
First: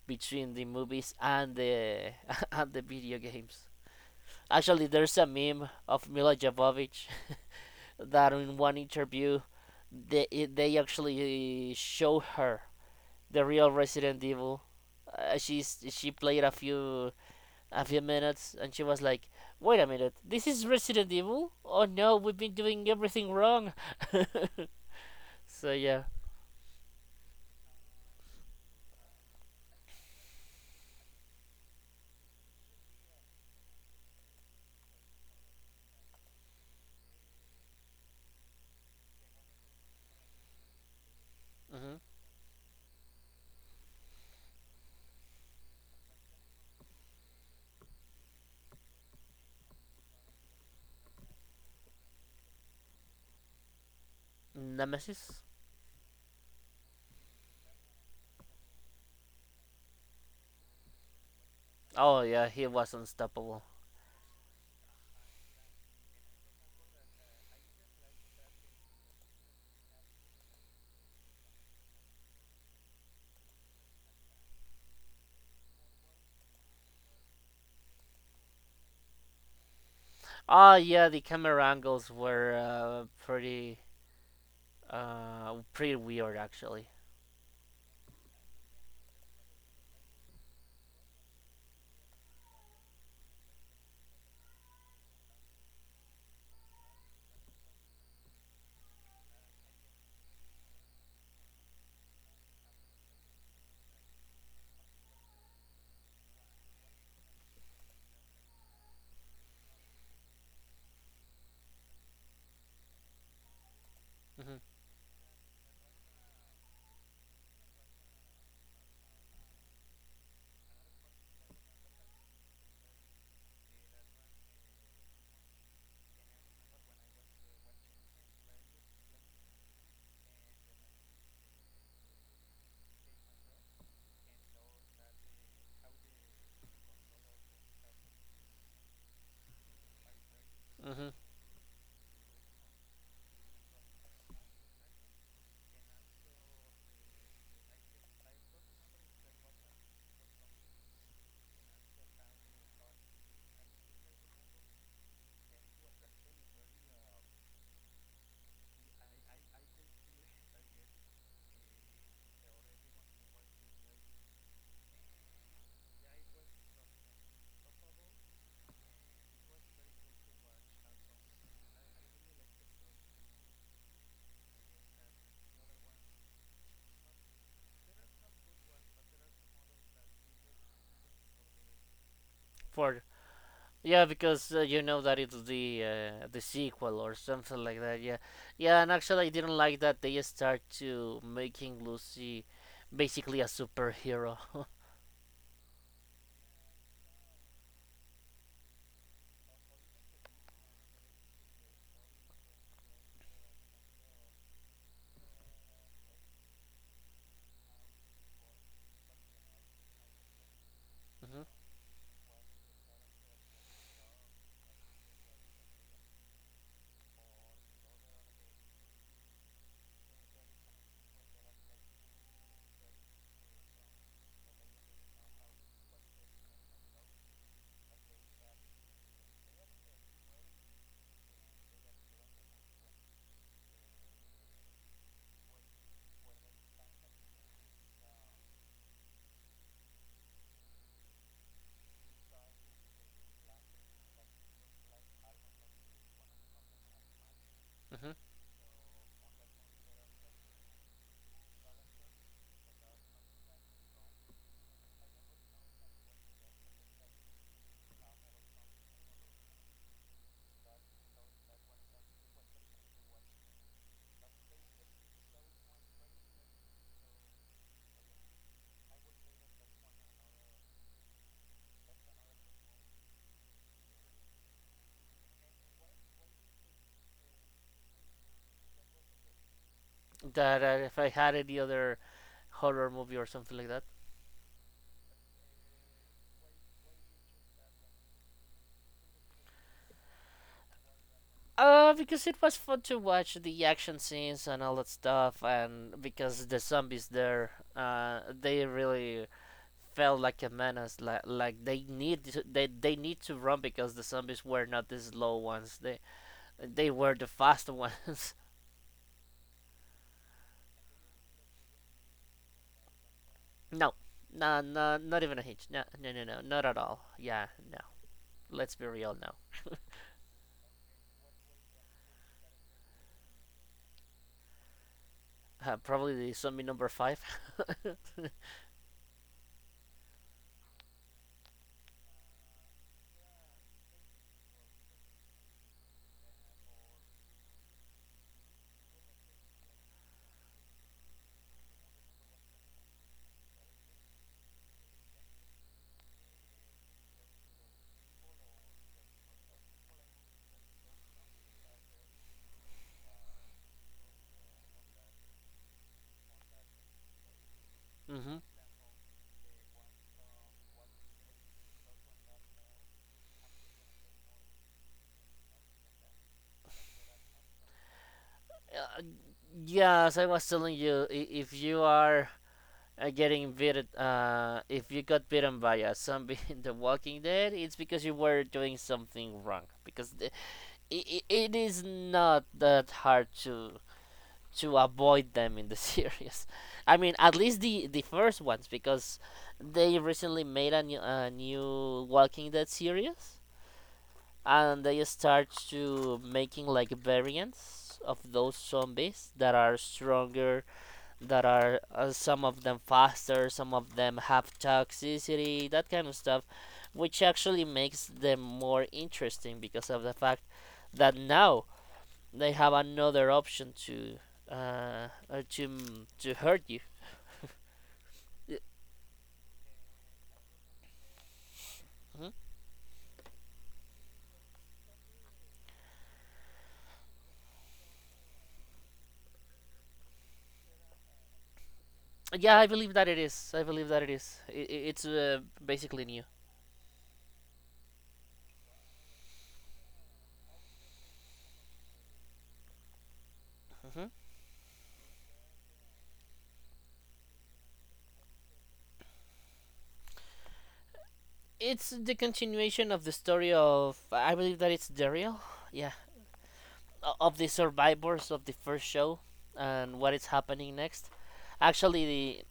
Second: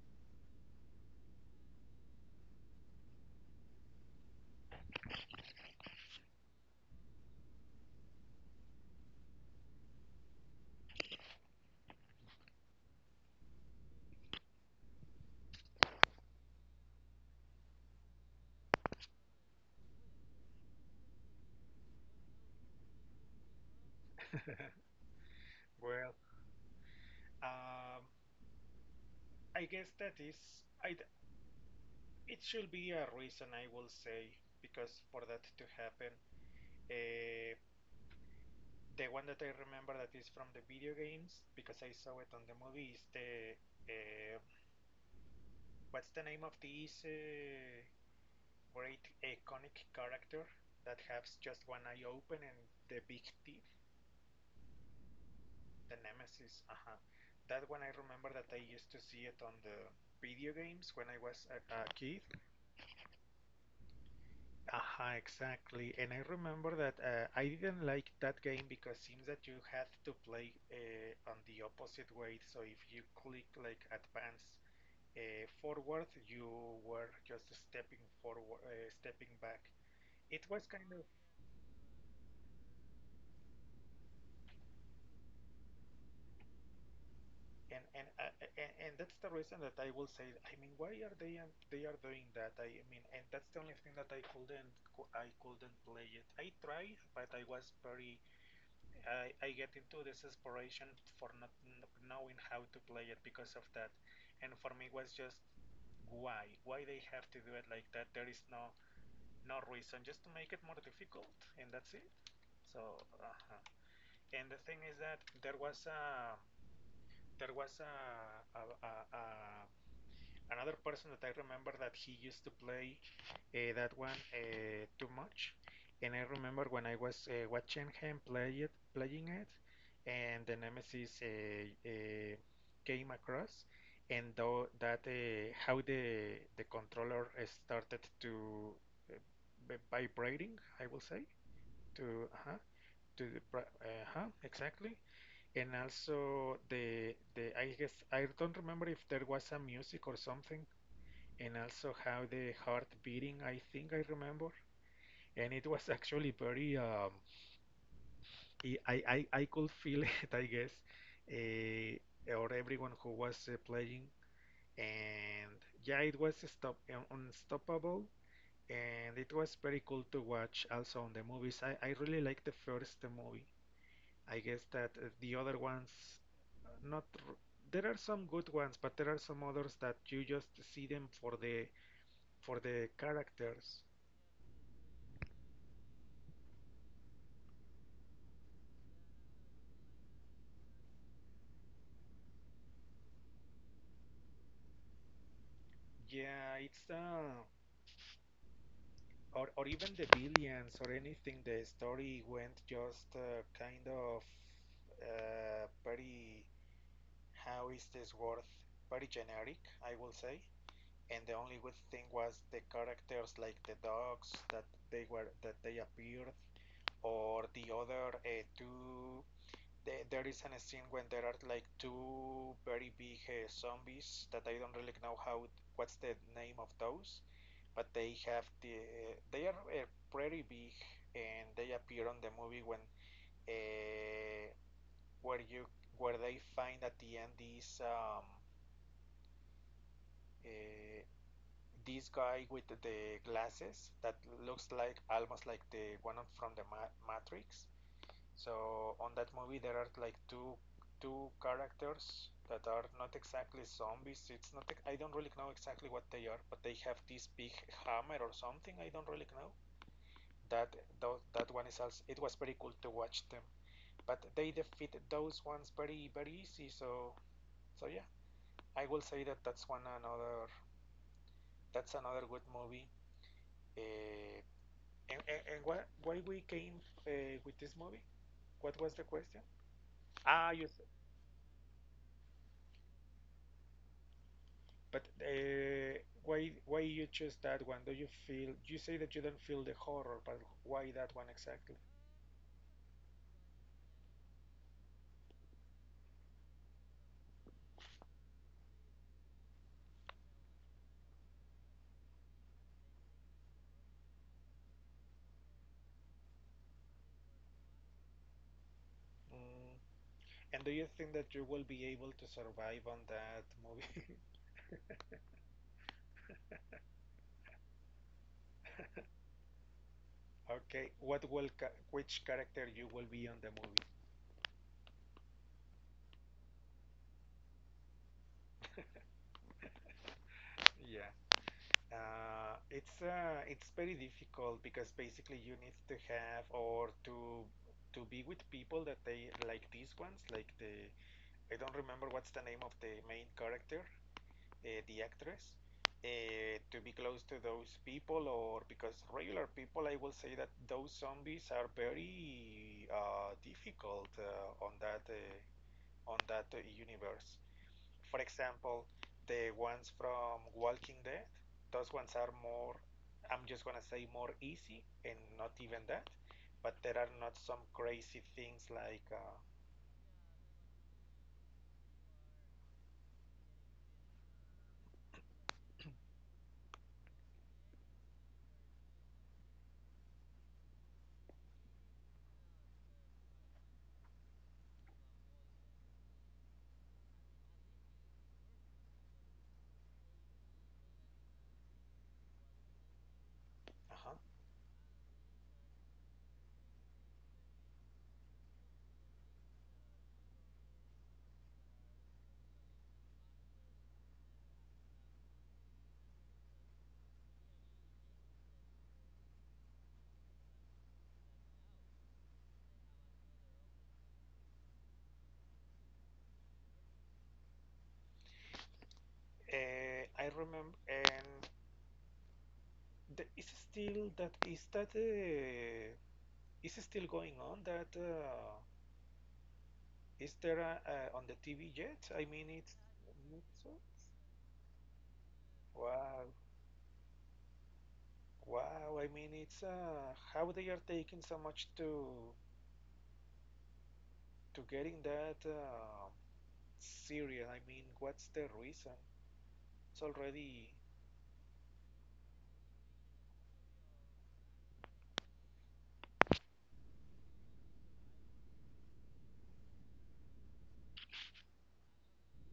A: between the movies and the and the video games. Actually, there's a meme of Mila Jovovich that in one interview, they they actually show her the real Resident Evil. She's she played a few minutes and she was like, "Wait a minute, this is Resident Evil? Oh no, we've been doing everything wrong." So yeah.
B: Well, um, I guess that is I, it should be a reason, I will say, because for that to happen, uh, the one that I remember that is from the video games because I
A: Hmm.
B: saw it on the movie is the uh, what's the name of this great iconic character that has just one eye open and the big teeth?
A: Nemesis.
B: The Nemesis, uh-huh. That one I remember that I used to see it on the video games when I was a kid.
A: Oh yeah, he was unstoppable.
B: Uh-huh, exactly. And I remember that I didn't like that game because seems that you had to play on the opposite way. So if you click like advance forward, you were just stepping forward, stepping back. It was
A: Oh
B: kind of.
A: yeah, the camera angles were pretty pretty weird actually.
B: And and, uh, and and that's the reason that I will say, I mean, why are they are doing that? I mean, and that's the only thing that I couldn't I couldn't play it. I tried, but I was very I get into desperation for not knowing how to play it because of that, and for me it was just why they have to do it like that? There is no no reason, just to make it more difficult, and that's it. So, and
A: Hmm.
B: the thing is that there was a another person that I remember that he used to play that one too much, and I remember when I was watching him play it, playing it, and the Nemesis came across, and though that how the controller started to vibrating, I will
A: Hmm.
B: say to uh-huh to the pri uh-huh, exactly. And also the I guess I don't remember if there was some music or something, and also how the heart beating, I think I remember. And it was actually very I could feel it, I guess, or everyone who was playing. And yeah, it was stop unstoppable, and it was very cool to watch also on the movies. I really liked the first movie. I guess that the other ones, not r- there are some good ones, but there are some others that you just see them for the
A: For
B: characters.
A: Yeah, because you know that it's the sequel or something like that. Yeah, yeah, and actually, I didn't like that they start to making Lucy basically a superhero.
B: Yeah, it's or even the villains or anything. The story went just kind of very how is this word? Very generic, I will say. And the
A: Hmm.
B: only good thing was the characters, like the dogs, that they were that they appeared or the other two the, there is an scene when there are like two very big zombies that I don't really know how what's the name of those, but they have the they are pretty big and they appear on the movie when uh, where you where they find at the end this uh, this guy with the glasses that looks like almost like the one from the Matrix.
A: Hmm.
B: So on that movie, there are like two two characters that are not exactly zombies. It's not I don't really know exactly what they are, but they have this big hammer or something. I don't really know. That that one is also it was very cool to watch them, but they defeat those ones very very easy. So so yeah, I will say that that's one another that's another good movie. Uh, and why we came with this movie? What was the question? Ah, you.
A: That if I had any other horror movie or something like that.
B: But why you choose that one? Do you feel you say that you don't feel the horror, but why that one exactly?
A: Because it was fun to watch the action scenes and all that stuff, and because the zombies there, they really felt like a menace. Like, they need to run because the zombies were not the slow ones. They were the fast ones.
B: Mm. And do you think that you will be able to survive on that
A: No,
B: movie?
A: no, no, not even a hitch. No, no, no, no, not at all. Yeah, no. Let's be real now.
B: Okay, what will ca which character you will be on the movie?
A: Probably the zombie number 5. Mm-hmm.
B: Yeah. It's very difficult because basically you need to have or to be with people that they like these ones, like the I don't remember what's the name of the main character, the actress to be close to those people or because regular people I will say that those zombies are very difficult on that universe. For example, the ones from Walking Dead, those ones are more I'm just gonna say more easy and not even that, but there are not some crazy things
A: uh,
B: like
A: yes, I was telling you, if you are if you got bitten by a zombie in The Walking Dead, it's because you were doing something wrong. It, it is not that hard to avoid them in the series. I mean, at least the first ones, because they recently made a new Walking Dead series,
B: uh-huh.
A: and they start to making like variants of those zombies that are stronger, that are some of them faster, some of them have toxicity, that kind of stuff, which actually makes them more interesting because of the fact that now they have another option to to hurt you. Y-
B: I remember and
A: mhm.
B: the, is still that is it still going on? That is there a, on the TV yet? I mean,
A: Yeah, I
B: it's
A: believe that it is. I
B: so-
A: believe that it is. It's basically new.
B: wow, wow. I mean, it's how they are taking so much
A: Hmm.
B: to getting that serious. I mean, what's the reason? It's already.
A: It's the continuation of the story of. I believe that it's Daryl. Yeah, of the survivors of the first show and what is happening next. Actually,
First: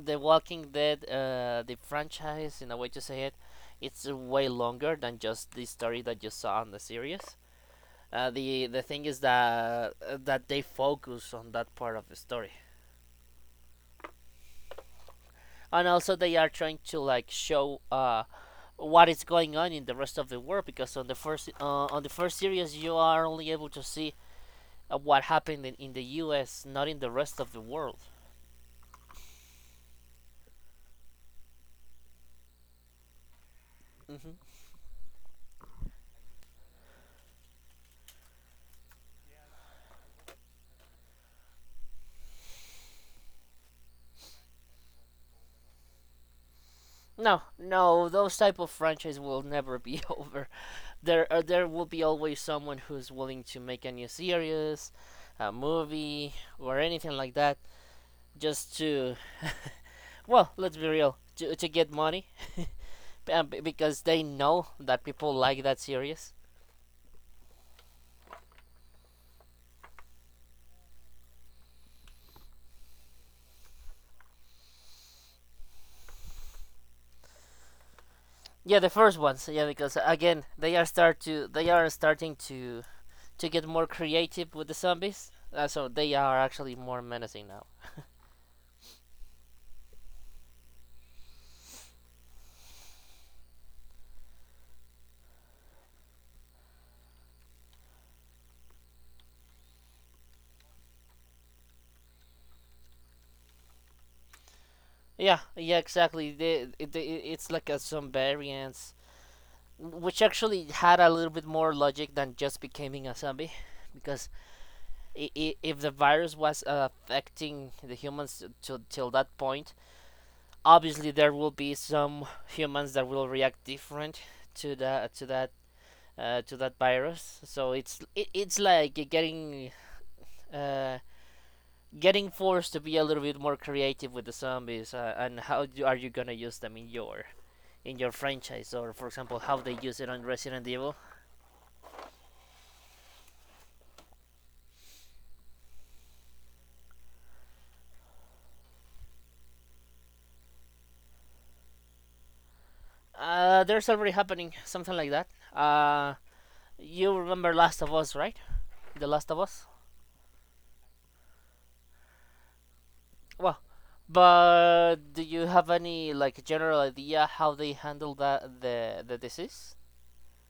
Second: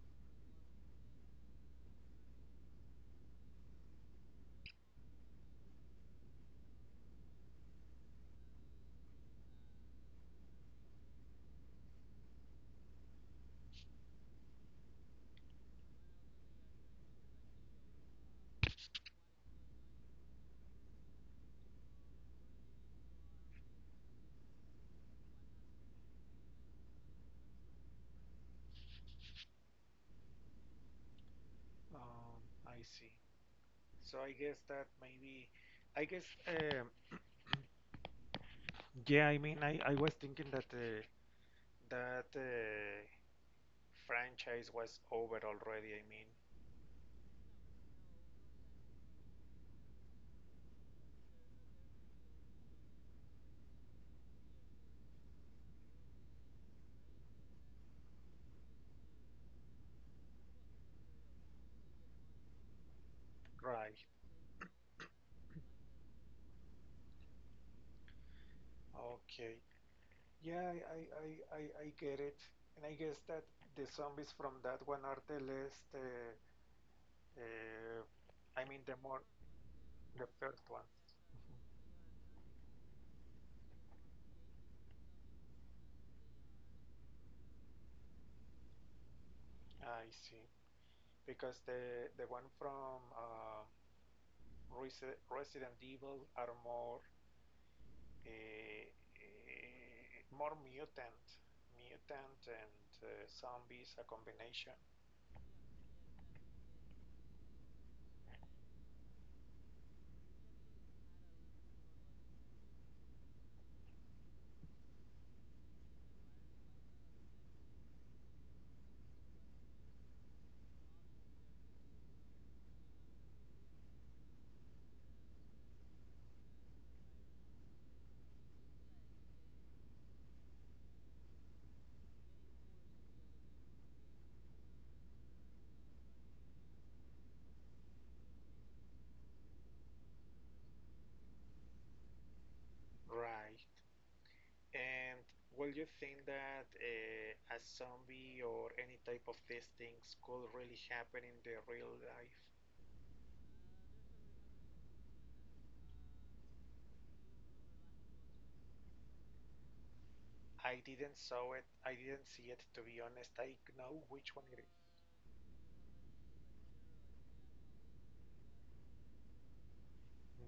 A: the Walking Dead, the franchise, in a way to say it, it's way longer than just the story that you saw on the series. The thing is that that they focus on that part of the story, and also they are trying to like show what is going on in the rest of the world, because on the first series you are only able to see what happened in the U.S. not in the rest of the world.
B: Um, I see. So
A: Mm-hmm.
B: I guess that maybe, I guess. Yeah, I mean, I was thinking that that. Franchise was over already. I mean,
A: No, no, those type of franchises will never be over. There will be always someone who's willing to make a new series, a movie, or anything like that, just to, well, let's be real, to get money, because
B: right.
A: they know that people like that series.
B: Okay. Yeah, I, I, I, I- get it. And I guess that the zombies from that one are the less, uh, I
A: Yeah,
B: mean,
A: the
B: the
A: first
B: more,
A: ones. Yeah, because
B: the
A: again,
B: first one.
A: they are starting to get more creative with the zombies, so they are actually more menacing now.
B: I see. Because the one from Resident Evil are more, uh, uh, more mutant, mutant and zombies, a combination.
A: Yeah, yeah, exactly. It's like some variants, which actually had a little bit more logic than just becoming a zombie, because I if the virus was affecting the humans till that point, obviously there will be some humans that will react different to the to that to that virus. So it's like getting. Uh, Getting forced to be a little bit more creative with the zombies, and how do, are you gonna use them in your franchise, or for example, how they use it on Resident Evil.
B: Right. And will you think that a zombie or any type of these things could really happen in the real life?
A: There's already happening something like that. Uh, you remember Last of Us, right? The Last of Us.
B: I didn't saw it. I didn't see it, to be honest. I
A: Well,
B: know which one it is.
A: but do you have any like general idea how they handle that the disease?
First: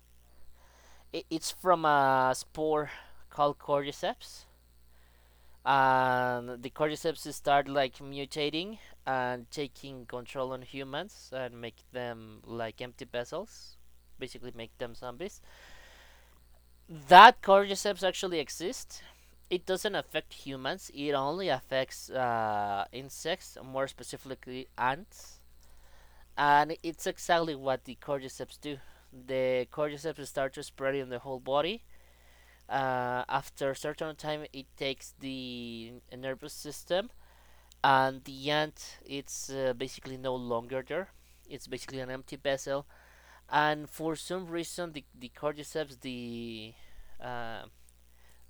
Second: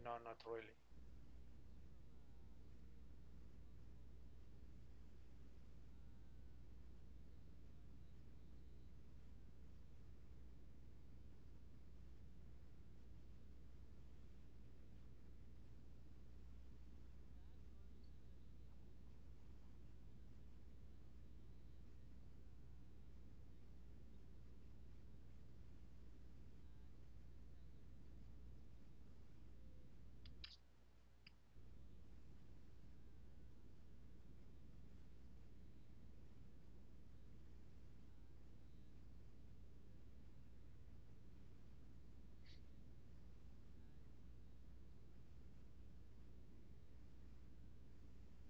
B: No, not really.
A: I It's from a spore called cordyceps, and the cordyceps start like mutating and taking control on humans and make them like empty vessels, basically make them zombies. That cordyceps actually exists. It doesn't affect humans. It only affects insects, more specifically ants. And it's exactly what the cordyceps do. The cordyceps start to spread in the whole body. After a certain time, it takes the nervous system, and the ant it's basically no longer there. It's basically an empty vessel. And for some reason, the cordyceps, uh,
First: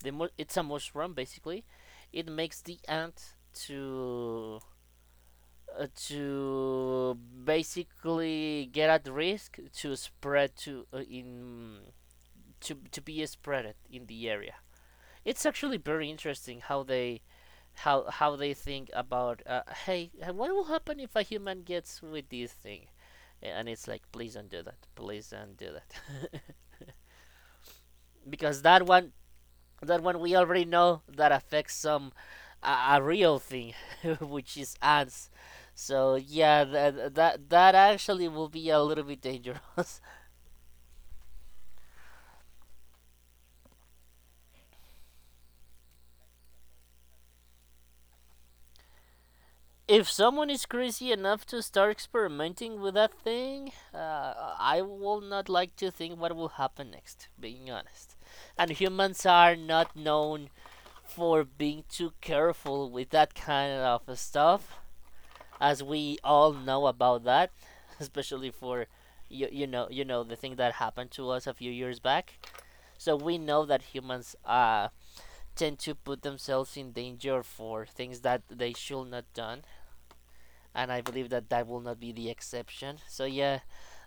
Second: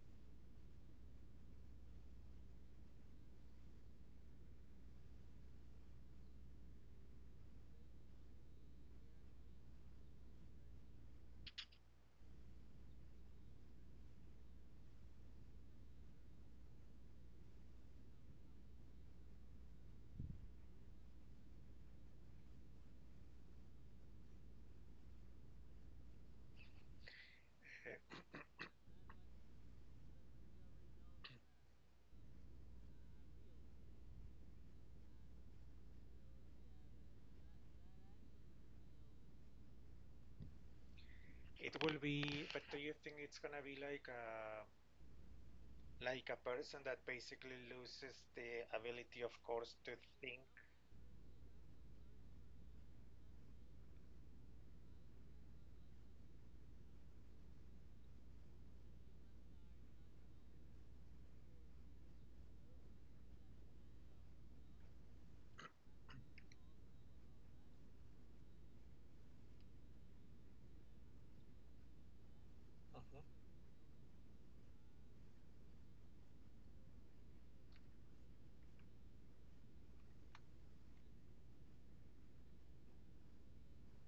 A: it's a mushroom basically. It makes the ant to uh, to basically get at risk to spread to be spread in the area. It's actually very interesting how they how they think about hey, what will happen if a human gets with this thing. And it's like please don't do that, please don't do that.
B: Uh,
A: Because that one, that when we already know that affects some a real thing, which is ants. So yeah, that actually will be a little bit dangerous.
B: It will be, but do you think it's gonna be like a person that basically loses the ability, of course, to
A: If
B: think?
A: someone is crazy enough to start experimenting with that thing, I will not like to think what will happen next. Being honest, and humans are not known for being too careful with that kind of stuff, as we all know about that, especially for you, you know the thing that happened to us a few years back. So
B: Mhm.
A: we know that humans tend to put themselves in danger for things that they should not done, and I believe that that will not be the exception. So yeah,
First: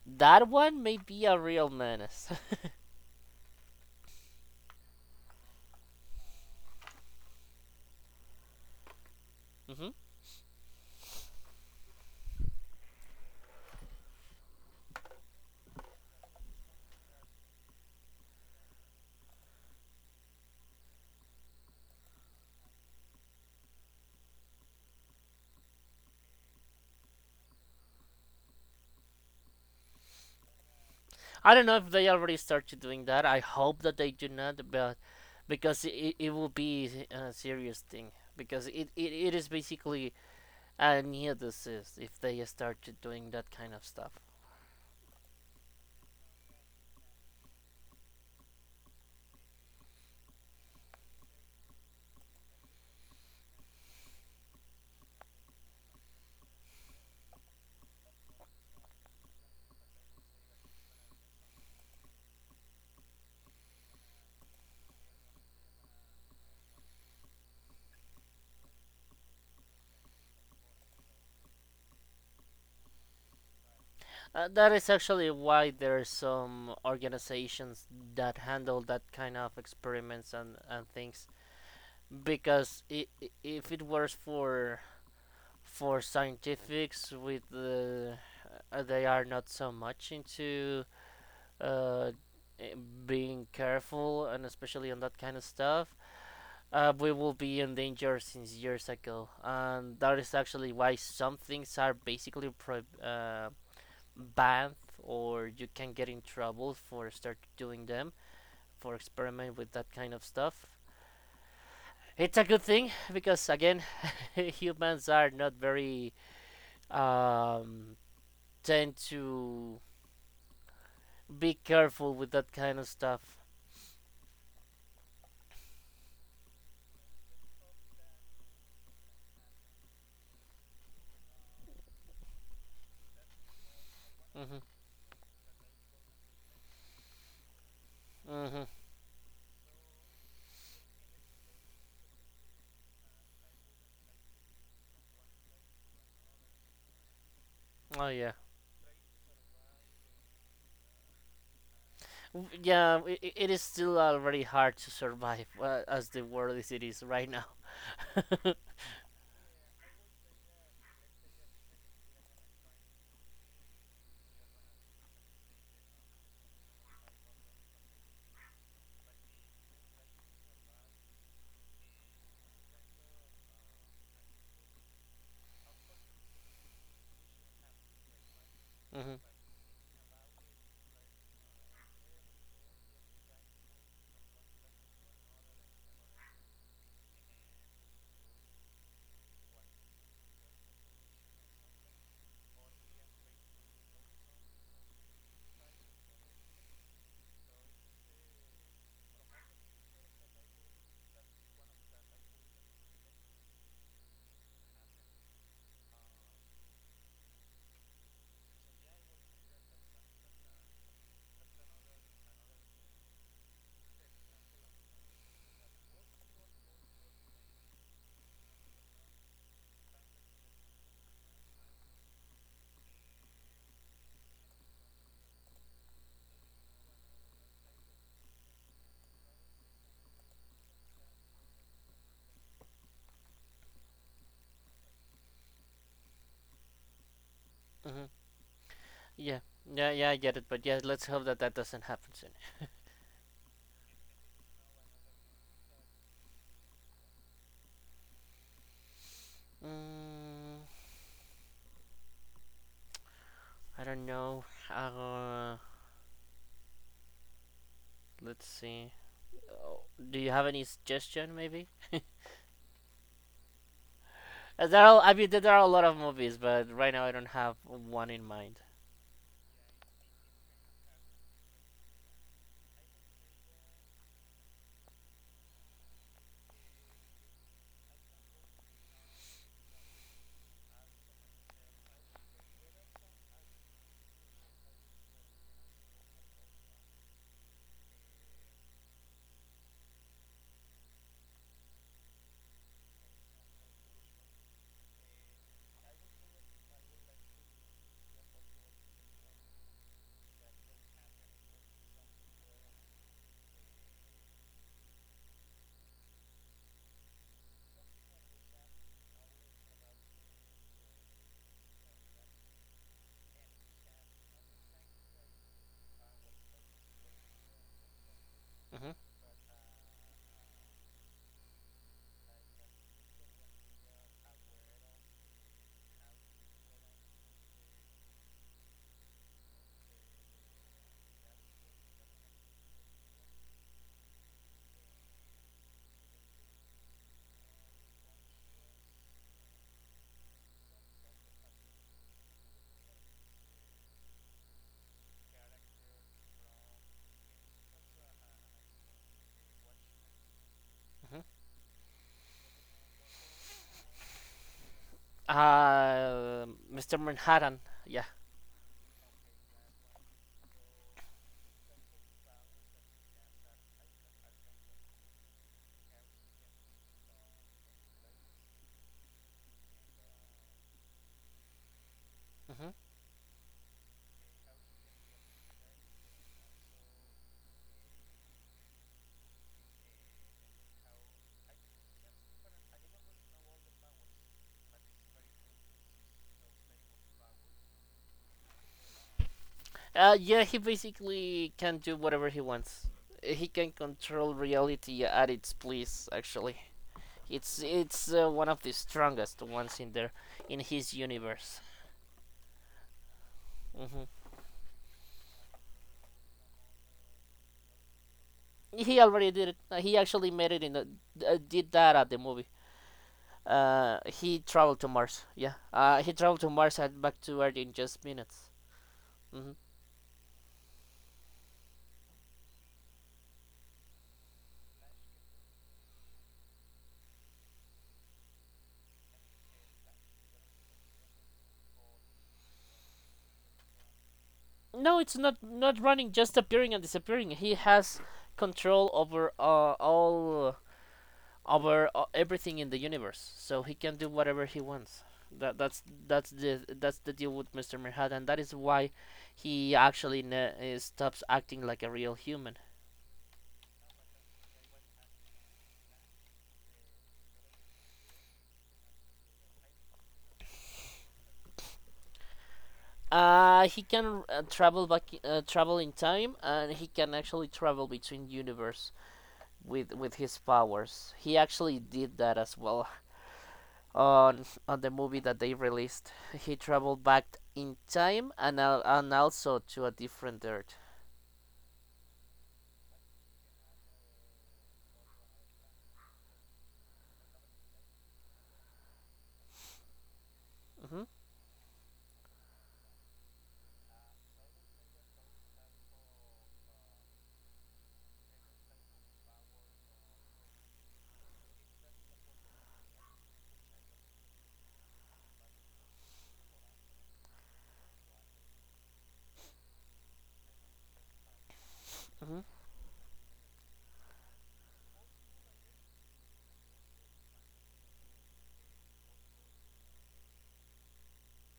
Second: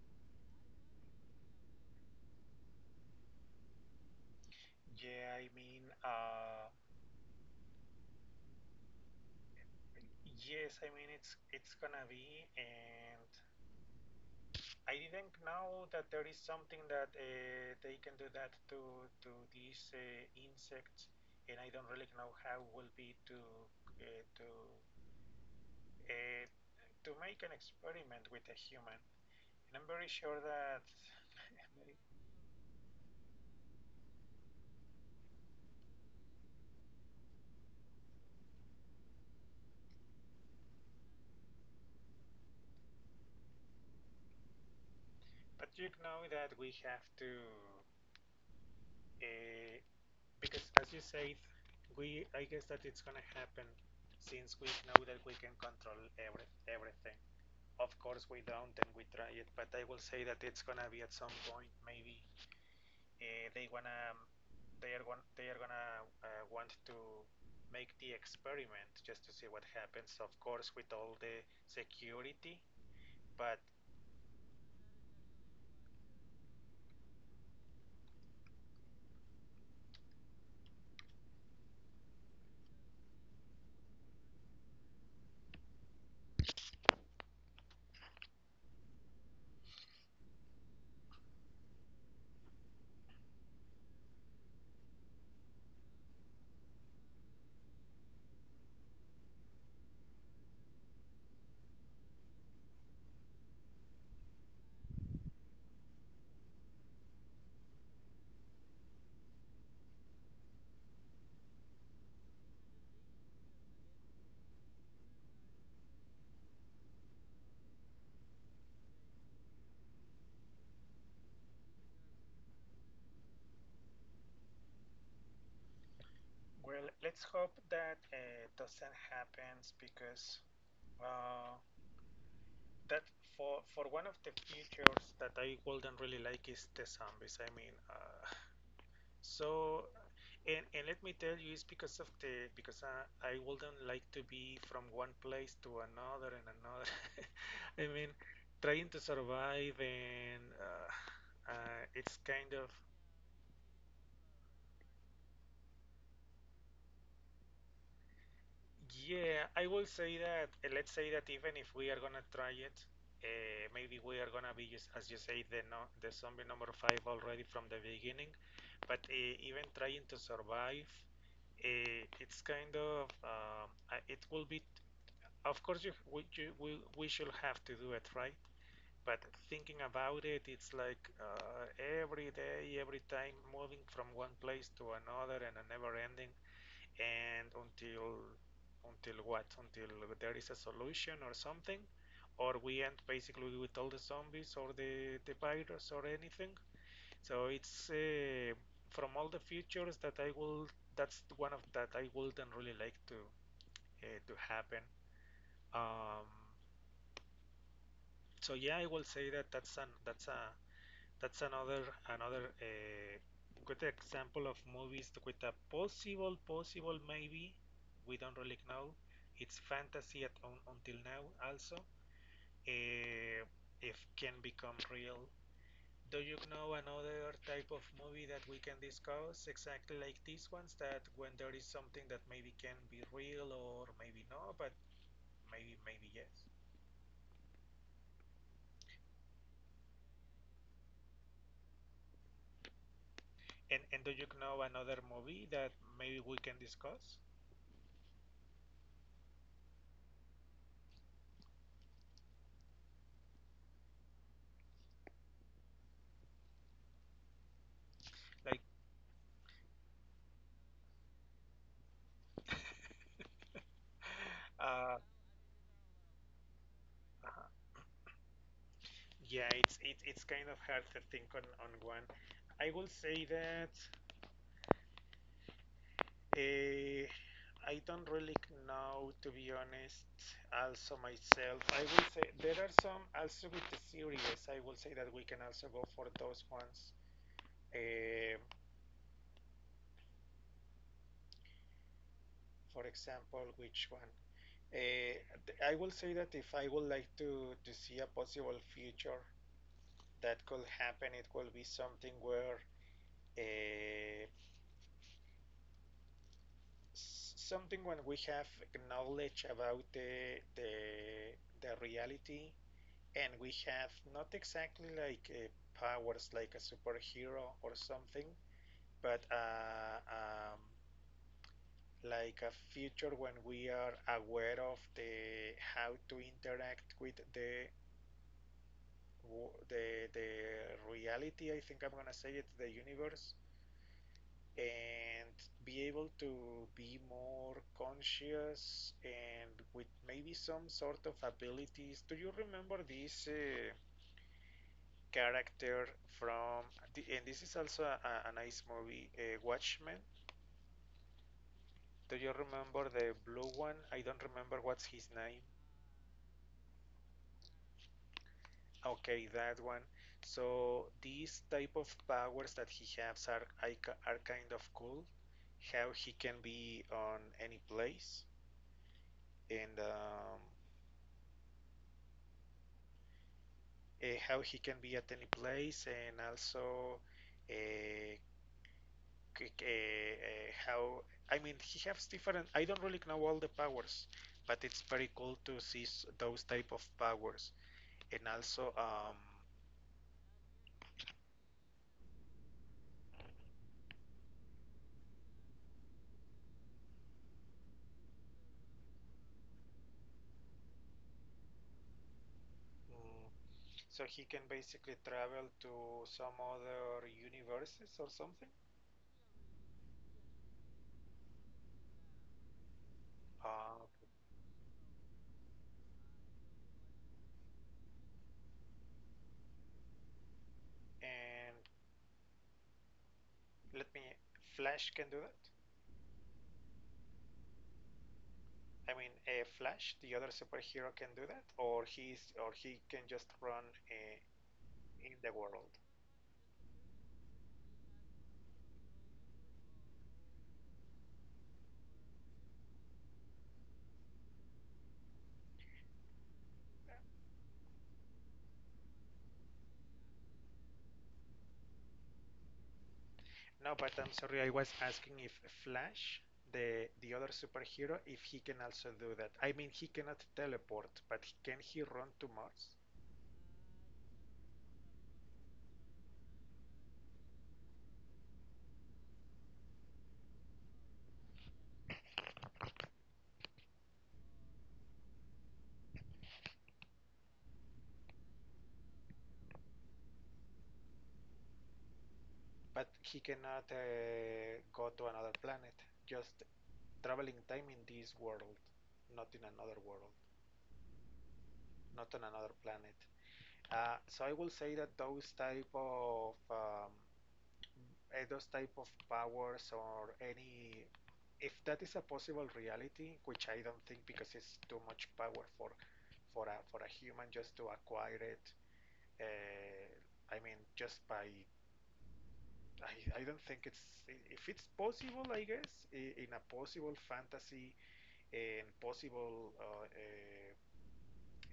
A: that one may be a real menace.
B: Yeah, I mean,
A: Hmm.
B: yes, I mean it's gonna be, and I didn't know that there is something that they can do that to these insects, and I don't really know how will be to uh, to to make an experiment with a human. And I'm very sure that,
A: I don't know if they already started doing that. I hope that they do not, but because it will be a serious thing because it is basically I knew this is if they started doing that kind of stuff.
B: but you know that we have to. Uh, Because as you said, we I guess that it's gonna happen since we know that we can control every everything. Of course we don't and we try it, but I will say that it's gonna be at some point maybe they wanna they are gonna want to make the experiment just to see what happens. Of course with all the security, but
A: That is actually why there are some organizations that handle that kind of experiments and things, because I if it was for scientifics with the they are not so much into uh, eh, being careful and especially on that kind of stuff, we will be in danger since years ago. And that is actually why some things are basically banned, or you can get in trouble for start doing them, for experiment with that kind of stuff. It's a good thing because again, humans are not very um, tend to be careful with that kind of stuff.
B: well let's hope that doesn't happen because uh, that for one of the
A: Hmm.
B: features that I wouldn't really like is the zombies. I mean,
A: Hmm.
B: so and let me tell you, it's because of the because I wouldn't like to be from one place to another and another. I
A: Oh
B: mean,
A: yeah.
B: trying to survive and it's kind of.
A: Yeah, I it is still already hard to survive as the world as it is right now.
B: Yeah, I will say that, let's say that even if we are gonna try it, maybe we are gonna be just, as you say, the no, the zombie number five already from the beginning. But even trying to survive, it's kind of, it will be, of course, we should have to do it, right? But
A: Hmm.
B: thinking about it, it's like every day, every time, moving from one place to another, and a never-ending and until what? Until there is a solution or something, or we end basically with all the zombies or the virus or anything. So it's from all the features that I will. That's one of that I wouldn't really like to happen. Um, so yeah, I will say that that's an that's a that's another another good example of movies with a possible possible maybe we don't really know. It's fantasy at until now also. Uh, if can become real. Do you know another type of movie that we can discuss exactly like these ones that when there is something that maybe can be real or maybe no, but maybe maybe yes.
A: Hmm. Yeah, yeah, yeah, I get it. But yeah, let's hope that that doesn't happen soon.
B: And do you know another movie that maybe we can discuss?
A: Mm, I don't know. Let's
B: Like
A: see. Oh, do you have any suggestion, maybe?
B: uh.
A: I mean, there are a lot of movies, but right now I don't have one in mind.
B: Yeah, it's it's kind of hard to think on one. I will say that uh, I don't really know, to be honest, also myself. I will say there are some also with the series, I will say that we can also go for those ones. Uh, for example, which one? Uh, I will say that if I would like to see a possible future that could happen, it will be something where. Uh, Something when we have knowledge about the the reality, and we have not exactly like powers like a superhero or something,
A: Hmm.
B: but like a future when we are aware of the how to interact with the reality. I think I'm gonna say it, the universe, and be able to be more conscious and with maybe some sort of abilities. Do you remember this character from? And this is also a nice movie, Watchmen.
A: Hmm.
B: Do you remember the blue one? I don't remember what's his name.
A: Uh, Mr. Manhattan. Yeah.
B: Okay, that one. So these type of powers that he has are kind of cool. How he can be on any place, and
A: Hmm.
B: how he can be at any place, and also uh, how. I mean, he has different. I don't really know all the powers, but it's very cool to see those type of powers, and also
A: Yeah, he basically can do whatever he wants. He can control reality at its please. Actually, it's one of the strongest ones in there in his universe.
B: mm, so he
A: Hmm.
B: can basically travel to some other universes or something.
A: He already did it. He actually made it in the did that at the movie.
B: Uh,
A: He traveled to Mars. Yeah. He traveled to Mars and back to Earth in just minutes. Hmm.
B: and let me, Flash can do that. I mean, Flash, the other superhero, can do that, or he's or he can just run. Uh,
A: No,
B: in
A: it's
B: the world.
A: not running, just appearing and disappearing. He has control over all over everything in the universe, so he can do whatever he wants. That that's that's the deal with Mr. Manhattan, and that is why he actually stops acting like a real human.
B: No, but I'm sorry, I was asking if Flash, the other superhero, if he can also do that. I mean, he cannot teleport, but can he run to Mars?
A: He can travel in time, and he can actually travel between universe with his powers. He actually did that as well on the movie that they released. He traveled back in time and and also to a different Earth.
B: But he cannot go to another planet. Just traveling time in this world, not in another world,
A: Hmm.
B: not on another planet. So I will say that those type of powers or any, if that is a possible reality, which I don't think, because it's too much power for a human just to acquire it. Uh, i mean just by.
A: Hmm.
B: I don't think it's, if it's possible, I guess, in a possible fantasy and possible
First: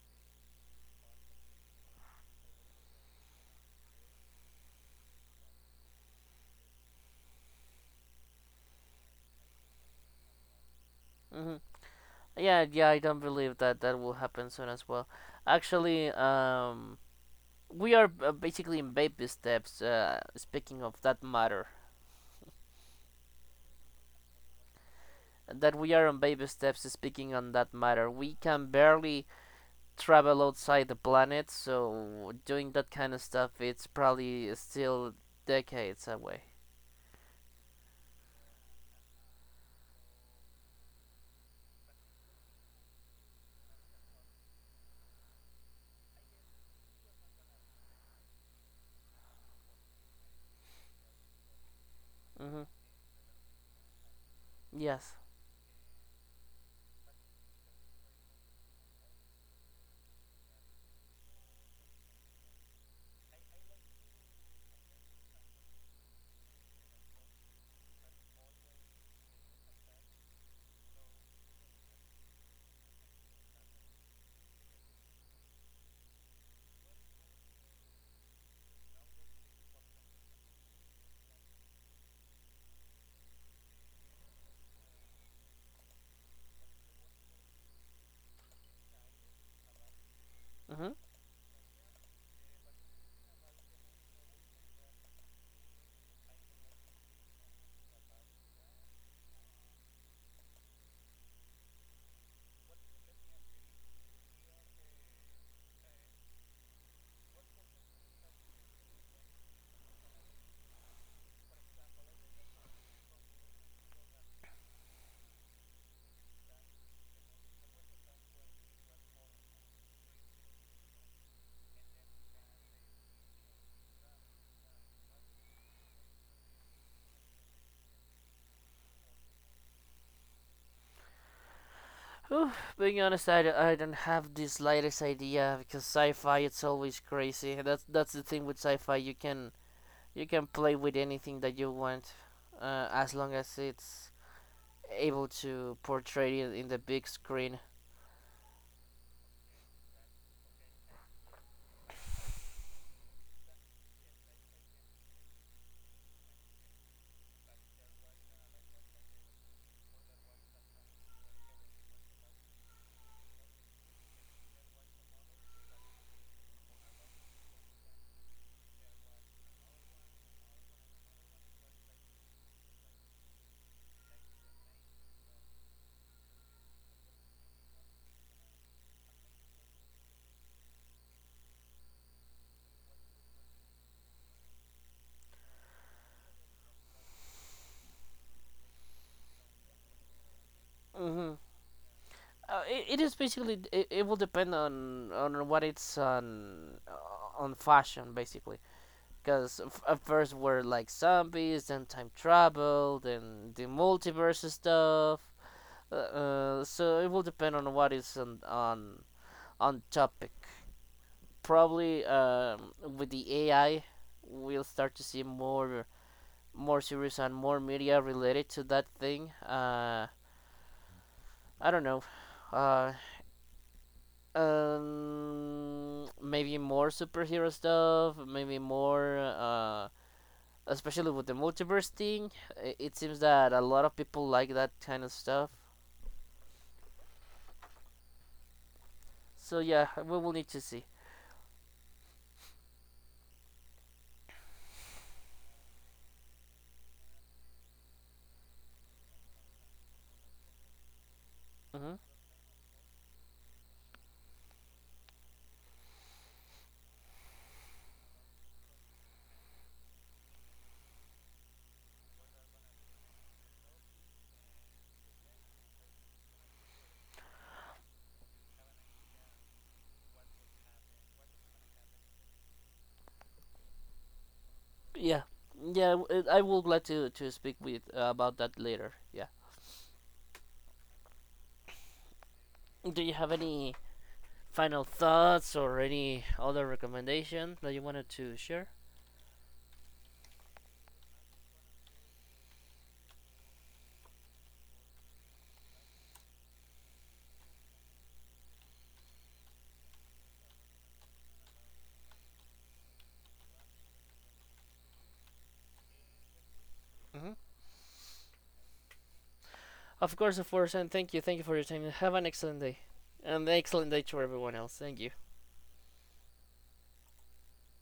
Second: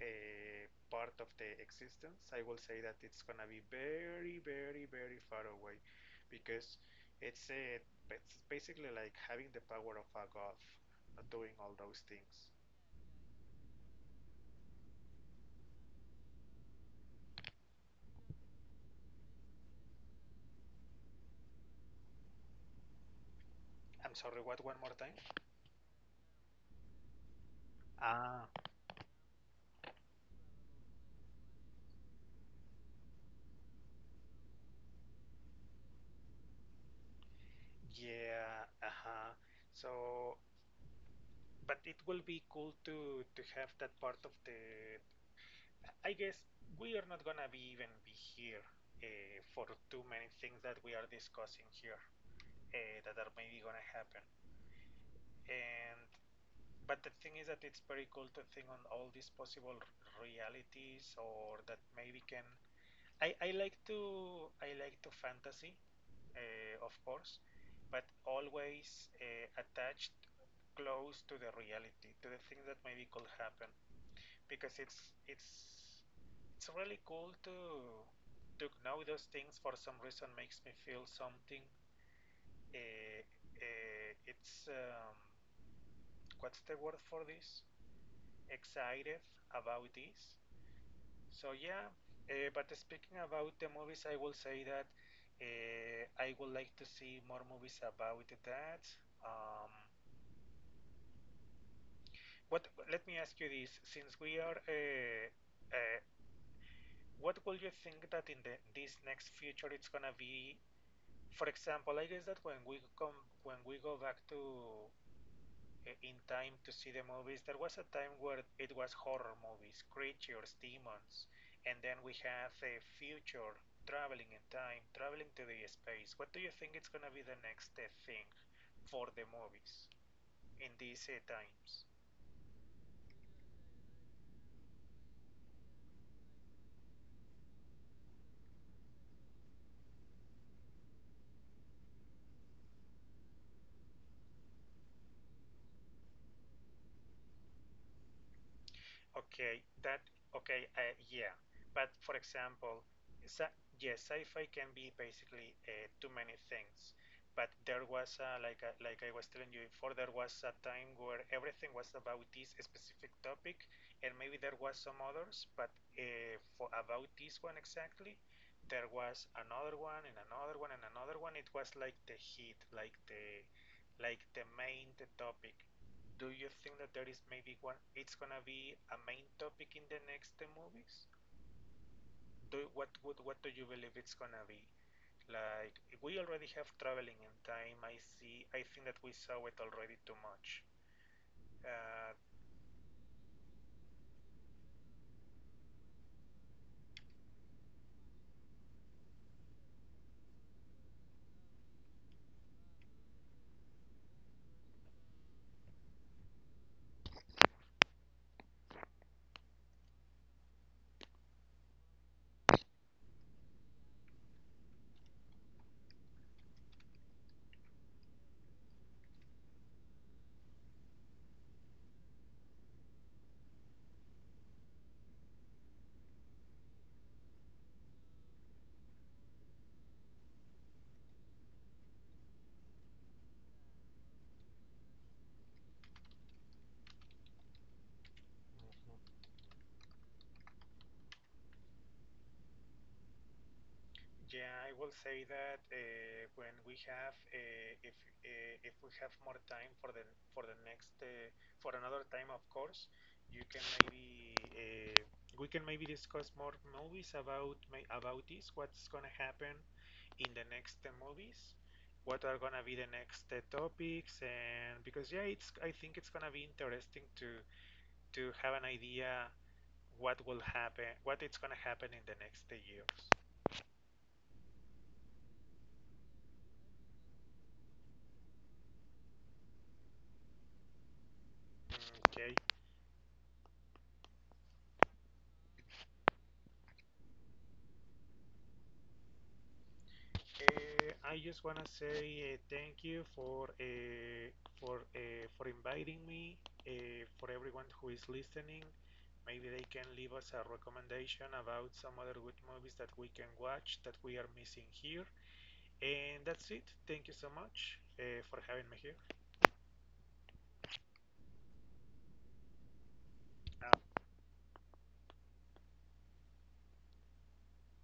B: a part of the existence, I will say that it's gonna be very, very, very far away, because it's a, it's basically like having the power of a god, not doing
A: Hmm.
B: all those things.
A: Yeah, yeah, I don't believe that that will happen soon as well. Actually, we are basically in baby steps. Speaking of that matter,
B: I'm sorry, what, one more time?
A: that we are on baby steps. Speaking on that matter, we
B: Ah,
A: can barely travel outside the planet, so doing that kind of stuff, it's probably still decades away.
B: yeah, uh-huh. So, but it will be cool to have that part of the. I guess we are not gonna be even be here for too many things that we are discussing here,
A: Mhm.
B: that are maybe gonna happen.
A: Yes.
B: And but the thing is that it's very cool to think on all these possible realities or that maybe can. I like to, I like to fantasy, of course, but always attached close to the reality, to the things that maybe could happen, because it's really cool to know those things. For some reason makes me feel something, eh, it's what's the word for this? Excited about this.
A: Mhm.
B: So yeah, but speaking about the movies, I will say that I would like to see more movies about that. Um, what? Let me ask you this: since we are, uh, what will you think that in the this next future it's gonna be? For example, I guess that when we come, when we go back to, in time to see the movies. There was a time where it was horror movies, creatures, demons, and then we have the future, traveling in time, traveling to the space. What do you think it's going to be the next thing for the movies in these times?
A: Whew, being honest, I don't have the slightest idea because sci-fi it's always crazy. That's the thing with sci-fi. You can play with anything that you want, as long as it's able to portray it in the big screen.
B: Okay, that, okay, yeah. But for example, sci yeah, sci-fi can be basically too many things. But there was a, like I was telling you before, there was a time where everything was about this specific topic, and maybe there was some others, but for about this one exactly, there was another one and another one and another one. It was like the hit, like the, like the main, the topic. Do you think that there is maybe one? It's gonna be a main topic in the next movies. Do what would, what do you believe it's gonna be? Like, we already have traveling in time. I see. I think that we saw it already too much.
A: Mm-hmm.
B: Uh,
A: It is basically it will depend on what it's on fashion basically. Because at first were like zombies, then time travel, then the multiverse stuff. So it will depend on what is on on topic. Probably with the AI, we'll start to see more more series and more media related to that thing. I don't know. Uh, Maybe more superhero stuff. Maybe more, especially with the multiverse thing. It seems that a lot of people like that kind of stuff. So yeah, we will need to see.
B: Yeah, I will say that when we have, if we have more time for the, for the next for
A: Hmm.
B: another time, of course, you can maybe we can maybe discuss more movies about about this. What's gonna happen in the next movies? What are gonna be the next topics? And because yeah, it's, I think it's gonna be interesting to have an idea what will happen, what it's gonna happen in the next years.
A: Yeah, yeah. I will glad to speak with about that later. Yeah.
B: Okay.
A: Do you have any final thoughts or any other recommendation that you wanted to share?
B: I just wanna say thank you for for inviting me. For everyone who is listening, maybe they can leave us a recommendation about some other good movies that we can watch that we are missing here. And that's it. Thank you so
A: Hmm.
B: much for having me here.
A: Of course, and thank you. Thank you for your time. Have an excellent day. And excellent
B: Um,
A: day to everyone else. Thank you.